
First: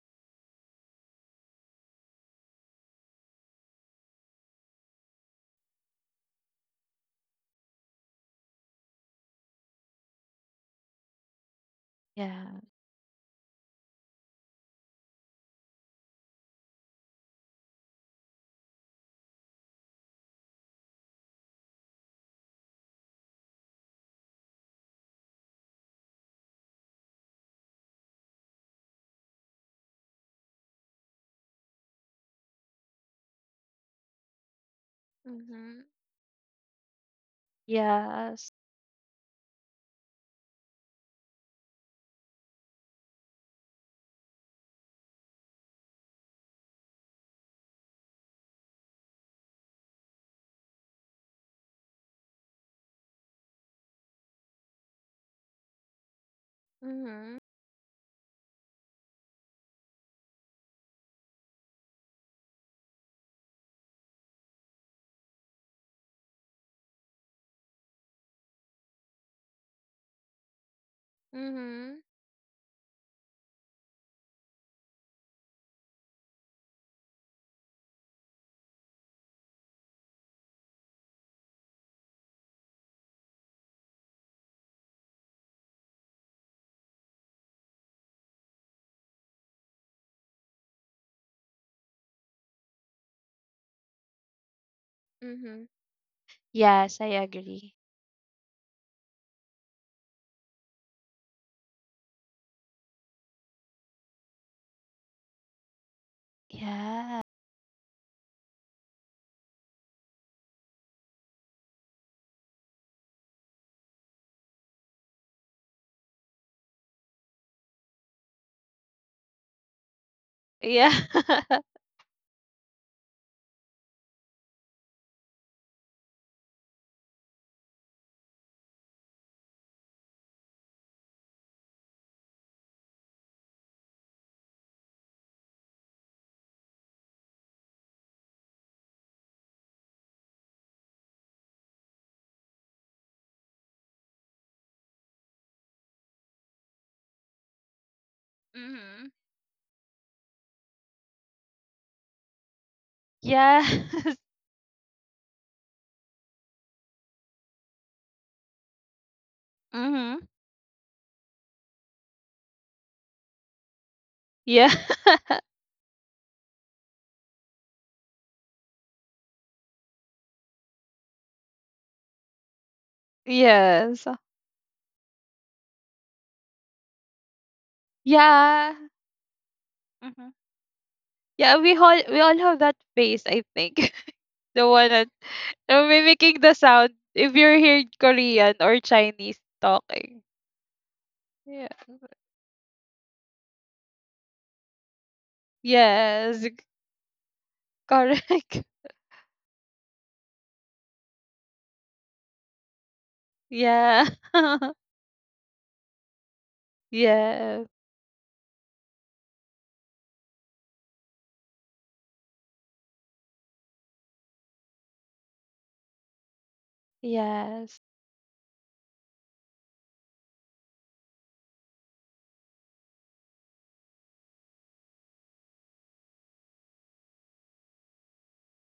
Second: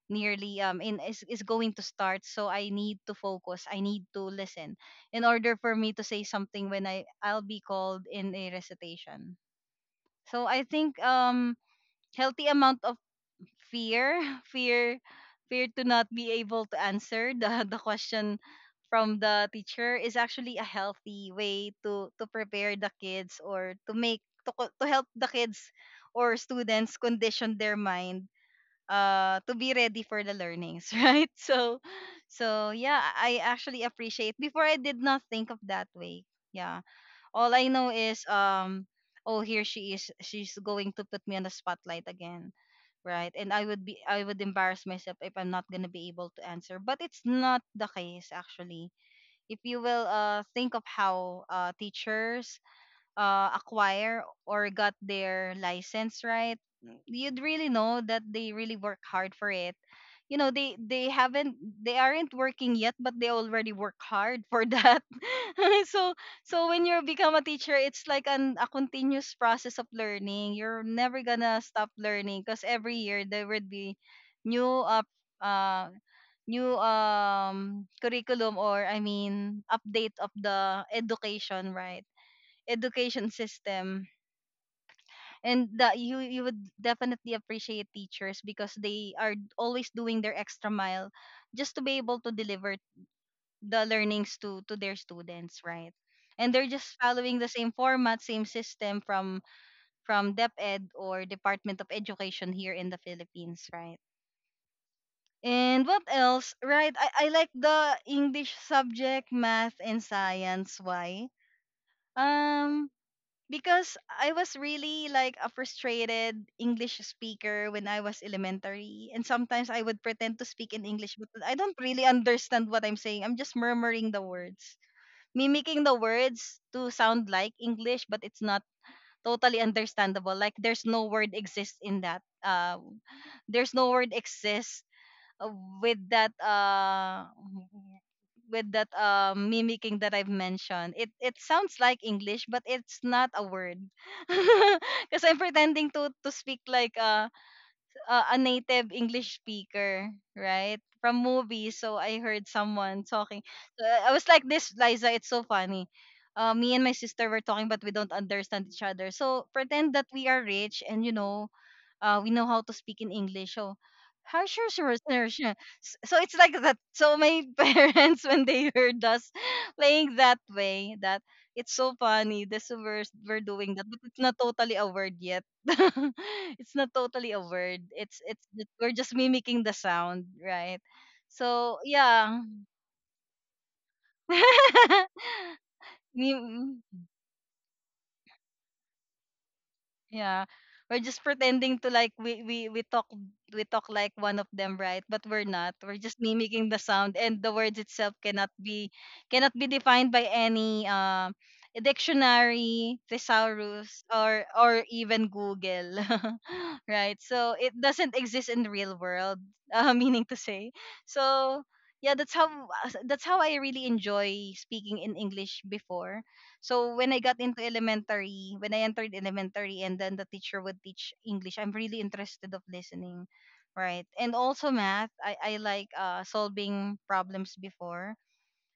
nearly is going to start, so I need to focus, I need to listen in order for me to say something when I'll be called in a recitation. So I think healthy Yeah. amount of fear fear fear to not be able to answer the the question from the teacher is actually a healthy way to prepare the kids or to make to, co- to help the kids or students condition their mind, to be ready for the learnings right, so so yeah, I actually appreciate. Before, I did not think of Mhm. that way, yeah. All I know is Yes. Oh, here she is, she's going to put me on the spotlight again, right, and I would embarrass myself if I'm not going to be able to answer. But it's not the case actually. If you will think of how teachers acquire or got their license, right, you'd Mhm. really know that they really work hard for it. You know, they aren't working yet, but they already work hard for that. so so when you become a teacher, it's like an a continuous process of learning. You're never gonna stop Mhm. learning because every year there would be new uh curriculum or I mean update of the education, right? Education system, and that you would definitely appreciate teachers because they are always doing their extra mile just to be able to deliver the learnings to their students, Mhm. right? And they're just Yes, I following the same agree. format, same system from DepEd or Department of Education here in the Philippines, right? And what else? Right, Yeah. I like the English subject, math, and science. Why? um because I was really like a frustrated English speaker when I was elementary. And sometimes I would pretend to speak in Yeah. English, but I don't really understand what I'm saying. I'm just murmuring the words, mimicking the words to sound like English, but it's not totally understandable. Like there's no word exists in that. There's no word exists uh, with that mimicking that I've mentioned. It sounds like English, but it's not a word. Because I'm pretending to speak like a native mhm. English speaker, right? From movies. So I heard someone talking. So I Yes. was like this, Liza, it's so funny. Me and my sister were talking, but we don't understand each other. So pretend that we Mhm. are rich and, we know how to speak in English. So, how sure, Yeah. sure, sure, sure. So it's like that. So my parents, when they heard us playing that way, that it's so funny. This we're doing that, but Yes. it's not totally a word yet. It's not totally a word. It's it's th- Yeah. we're just mimicking the sound, Mhm. right? Yeah, So we all yeah. have that face, I think. The one that mimicking the Mim- sound if you're hearing Korean or Chinese talking. Yeah. We're just Yeah. pretending to like we talk like one of them, right? But we're not. We're just Yes. mimicking the sound, and the words itself cannot Correct. be cannot be defined by any dictionary, thesaurus, Yeah. or even Google. Right? So yes. it doesn't exist in the real world, meaning to say. So yeah, that's how I really enjoy speaking in English before. So when I got into Yes. elementary, when I entered elementary and then the teacher would teach English, I'm really interested of listening, right? And also math, I like solving problems before.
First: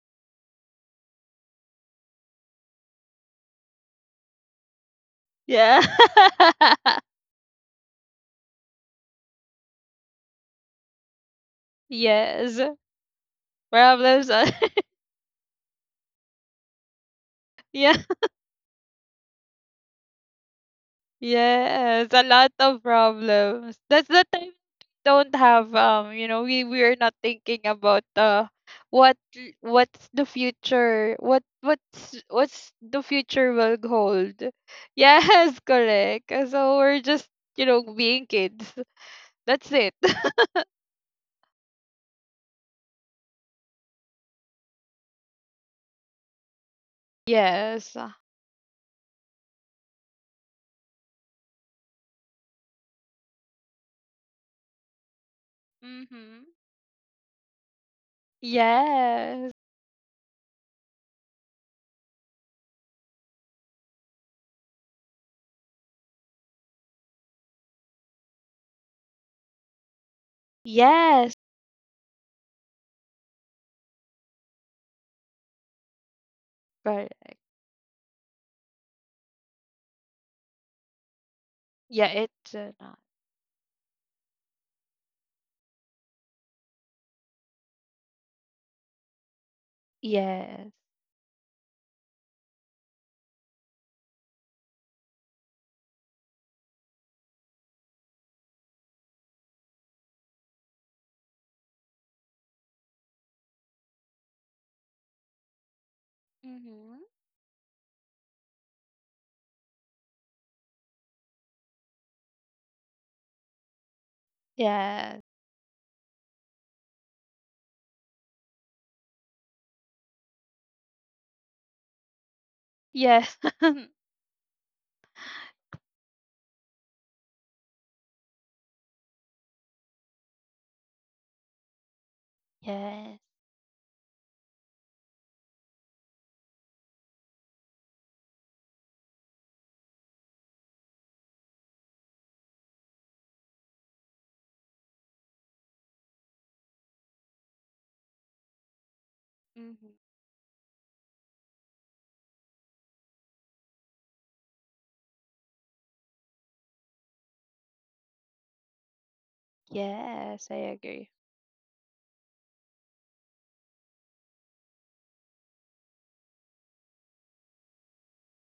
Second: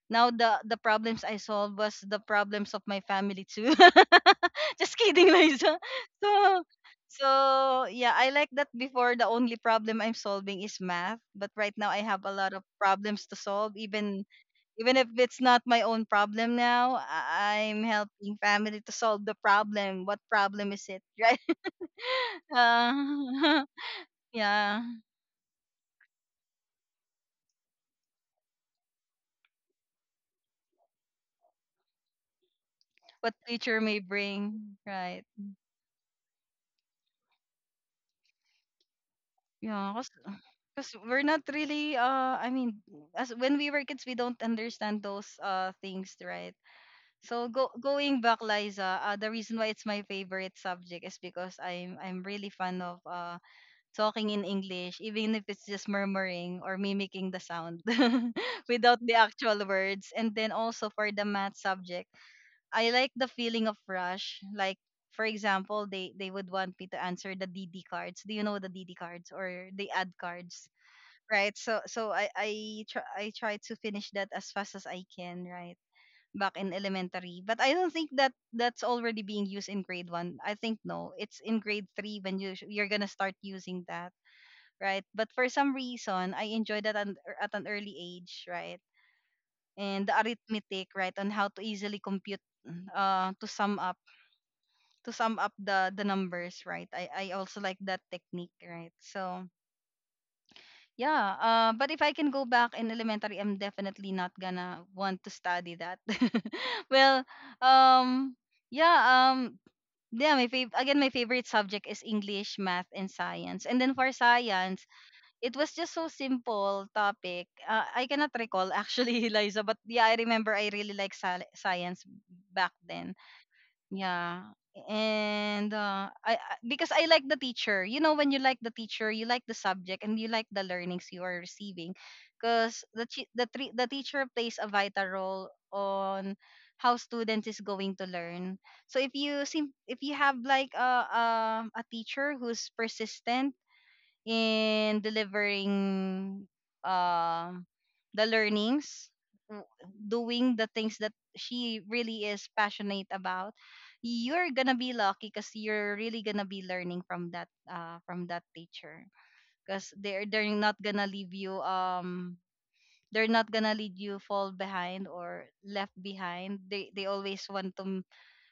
Now the problems I solved was the problems of my family too. Just kidding, Liza. Yeah. So so yeah, I like that before. The only problem I'm solving is math, but right now I have a lot yes. of problems to solve, even Problems. Even if it's not my own problem. Now I'm yeah. helping family to solve the problem. What problem is it? Right. Yes, a lot of uh, problems. That's the time yeah, we don't have you know, we are not thinking about what's the future, what's the what future will future may hold. bring, right? Yes, correct. So we're just, you know, being kids. That's it. Yeah, because we're not really as when we were kids we don't understand those things, right? So Yes. going back, Liza, the reason why it's my favorite subject is because I'm really fond of talking in English, even if it's just Mm-hmm. murmuring or mimicking the sound. Without the Yes. actual words. And then also for the math subject, I like the feeling of rush. Like, for example, they would want me to answer the D D cards. Do you know the D D cards or the ad cards? Yes. Right. So so I try, I try to finish that as fast as I can, right? Back in Correct. elementary. But I don't think that that's already being used in grade 1. I think no, it's in grade Yeah, 3 when it's you're not. going to start using that, right? But for some reason, I enjoyed that at an early age, right? And the Yes. arithmetic, right, on how to easily compute, mm, uh, to sum up, to sum up the numbers, right? I also like that technique, right? So yeah, but if I can go back in elementary, I'm definitely not gonna want to study that. Mm-hmm. well, um, yeah, um, yeah, again, my favorite subject is English, math, and science. And then for science, Yes. it was just so simple topic. I cannot recall actually, Liza, but yeah, I remember I really like science back then. Yes. Yeah. And because I like the teacher. You know, when you like the teacher, you like the subject and you like the learnings you are receiving, because the yes. chi- the tre- the teacher plays a vital role on how student is going to learn. So if you seem, if you have like a teacher who's persistent in delivering uh, the learnings, w- Mhm. doing the things that she really is passionate about, you're gonna be lucky because you're really gonna be learning from that teacher. Because they're Yes, they're I not agree. gonna leave you they're not gonna lead you fall behind or left behind. They always want to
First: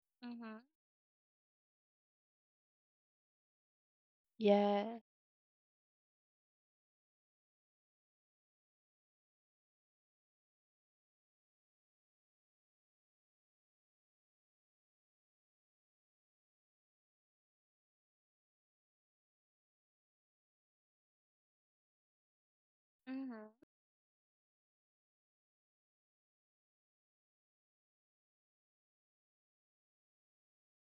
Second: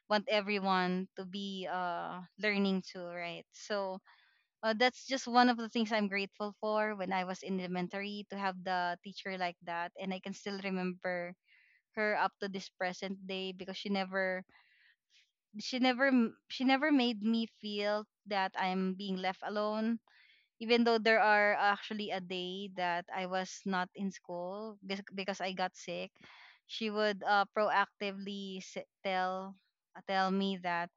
want Mhm. everyone to be learning too, right? So Yeah. that's just one of the things I'm grateful for when I was in elementary, to have the teacher like that. And I can still remember her up to this present day because she never, she never she never made me feel that I'm being left alone, even though there are actually a day that I Mhm. was not in school because I got sick. She would proactively tell, tell me that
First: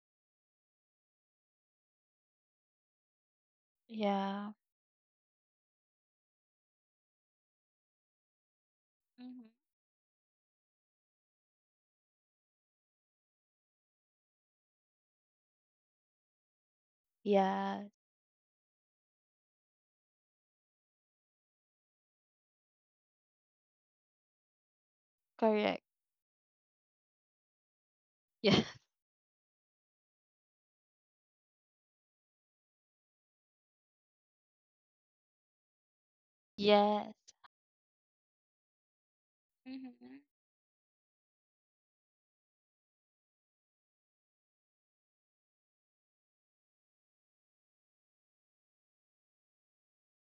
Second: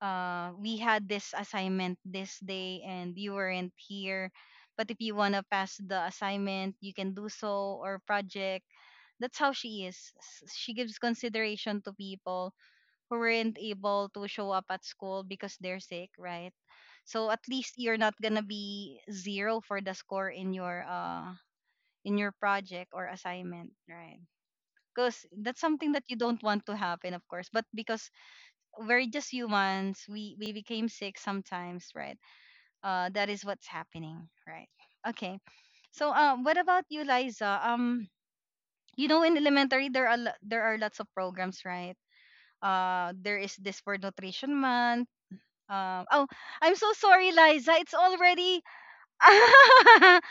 we had this assignment this day and you weren't here. Yeah. But if you want to pass the assignment, you can do so, or project. That's Mhm. how she is. She gives consideration to people who weren't able to show up at school because they're sick, right? So at least Yeah. you're not gonna be zero for the score in your project or assignment, right? Because that's Correct. something that you don't want to happen, of course. But because Yeah. we're just humans. We became sick sometimes, right? That is what's happening, right? Okay. So, what about you, Yes. Liza? You know, in elementary there Mhm. are there are lots of programs, right? There is this for nutrition month. Oh, I'm so sorry, Liza. It's already.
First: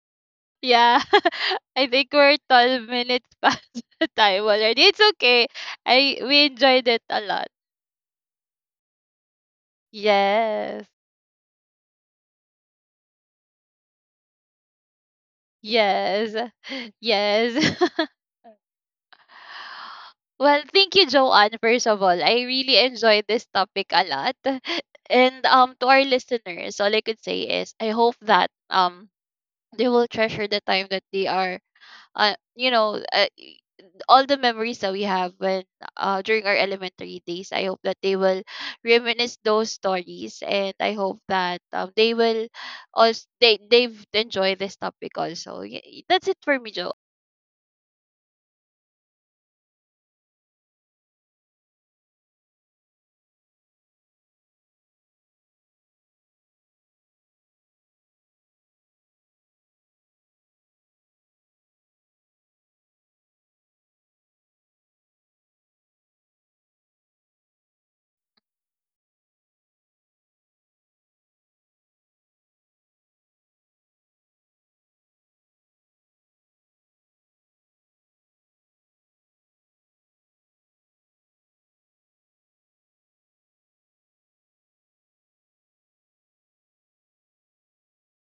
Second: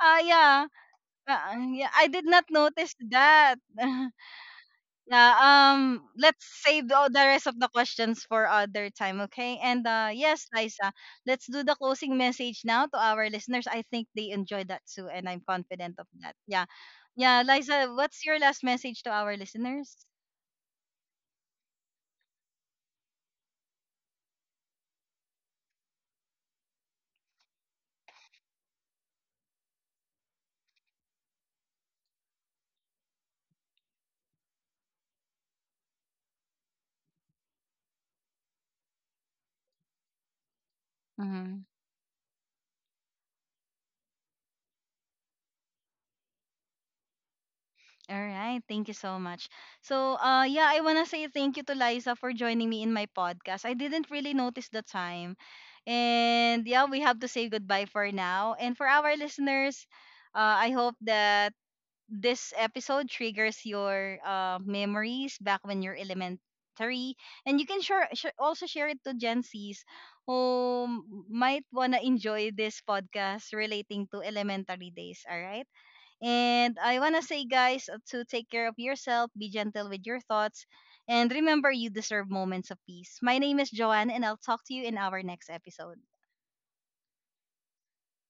Ah, yeah. Yeah. I yeah, I think did we're not 12 notice minutes that. past the time already. It's Yeah, okay. I we let's enjoyed save it all the a rest lot. of the questions for other time, okay? And yes, Yes. Liza, let's do the closing message now to our listeners. I think they enjoy that too, and I'm confident of that. Yes. Yeah, yeah, Yes. Liza, what's your last message to our listeners? Well, thank you, Joanne, first of all. I really enjoyed this topic a lot. And to our listeners, all I could say is I hope that they will treasure the time that they are uh you know uh, y- all the memories that we have when during our elementary days. I hope that they will reminisce those stories and I hope Mm-hmm. that they will also they've enjoyed this topic also. That's it for me, Joe. All right, thank you so much. So, yeah, I wanna say thank you to Liza for joining me in my podcast. I didn't really notice the time, and yeah, we have to say goodbye for now. And for our listeners, I hope that this episode triggers your memories back when you're elementary, and you can share, share also share it to gen z's who might want to enjoy this podcast relating to elementary days. All right, and I want to say guys, to take care of yourself, be gentle with your thoughts, and remember you deserve moments of peace. My name is Joanne and I'll talk to you in our next episode.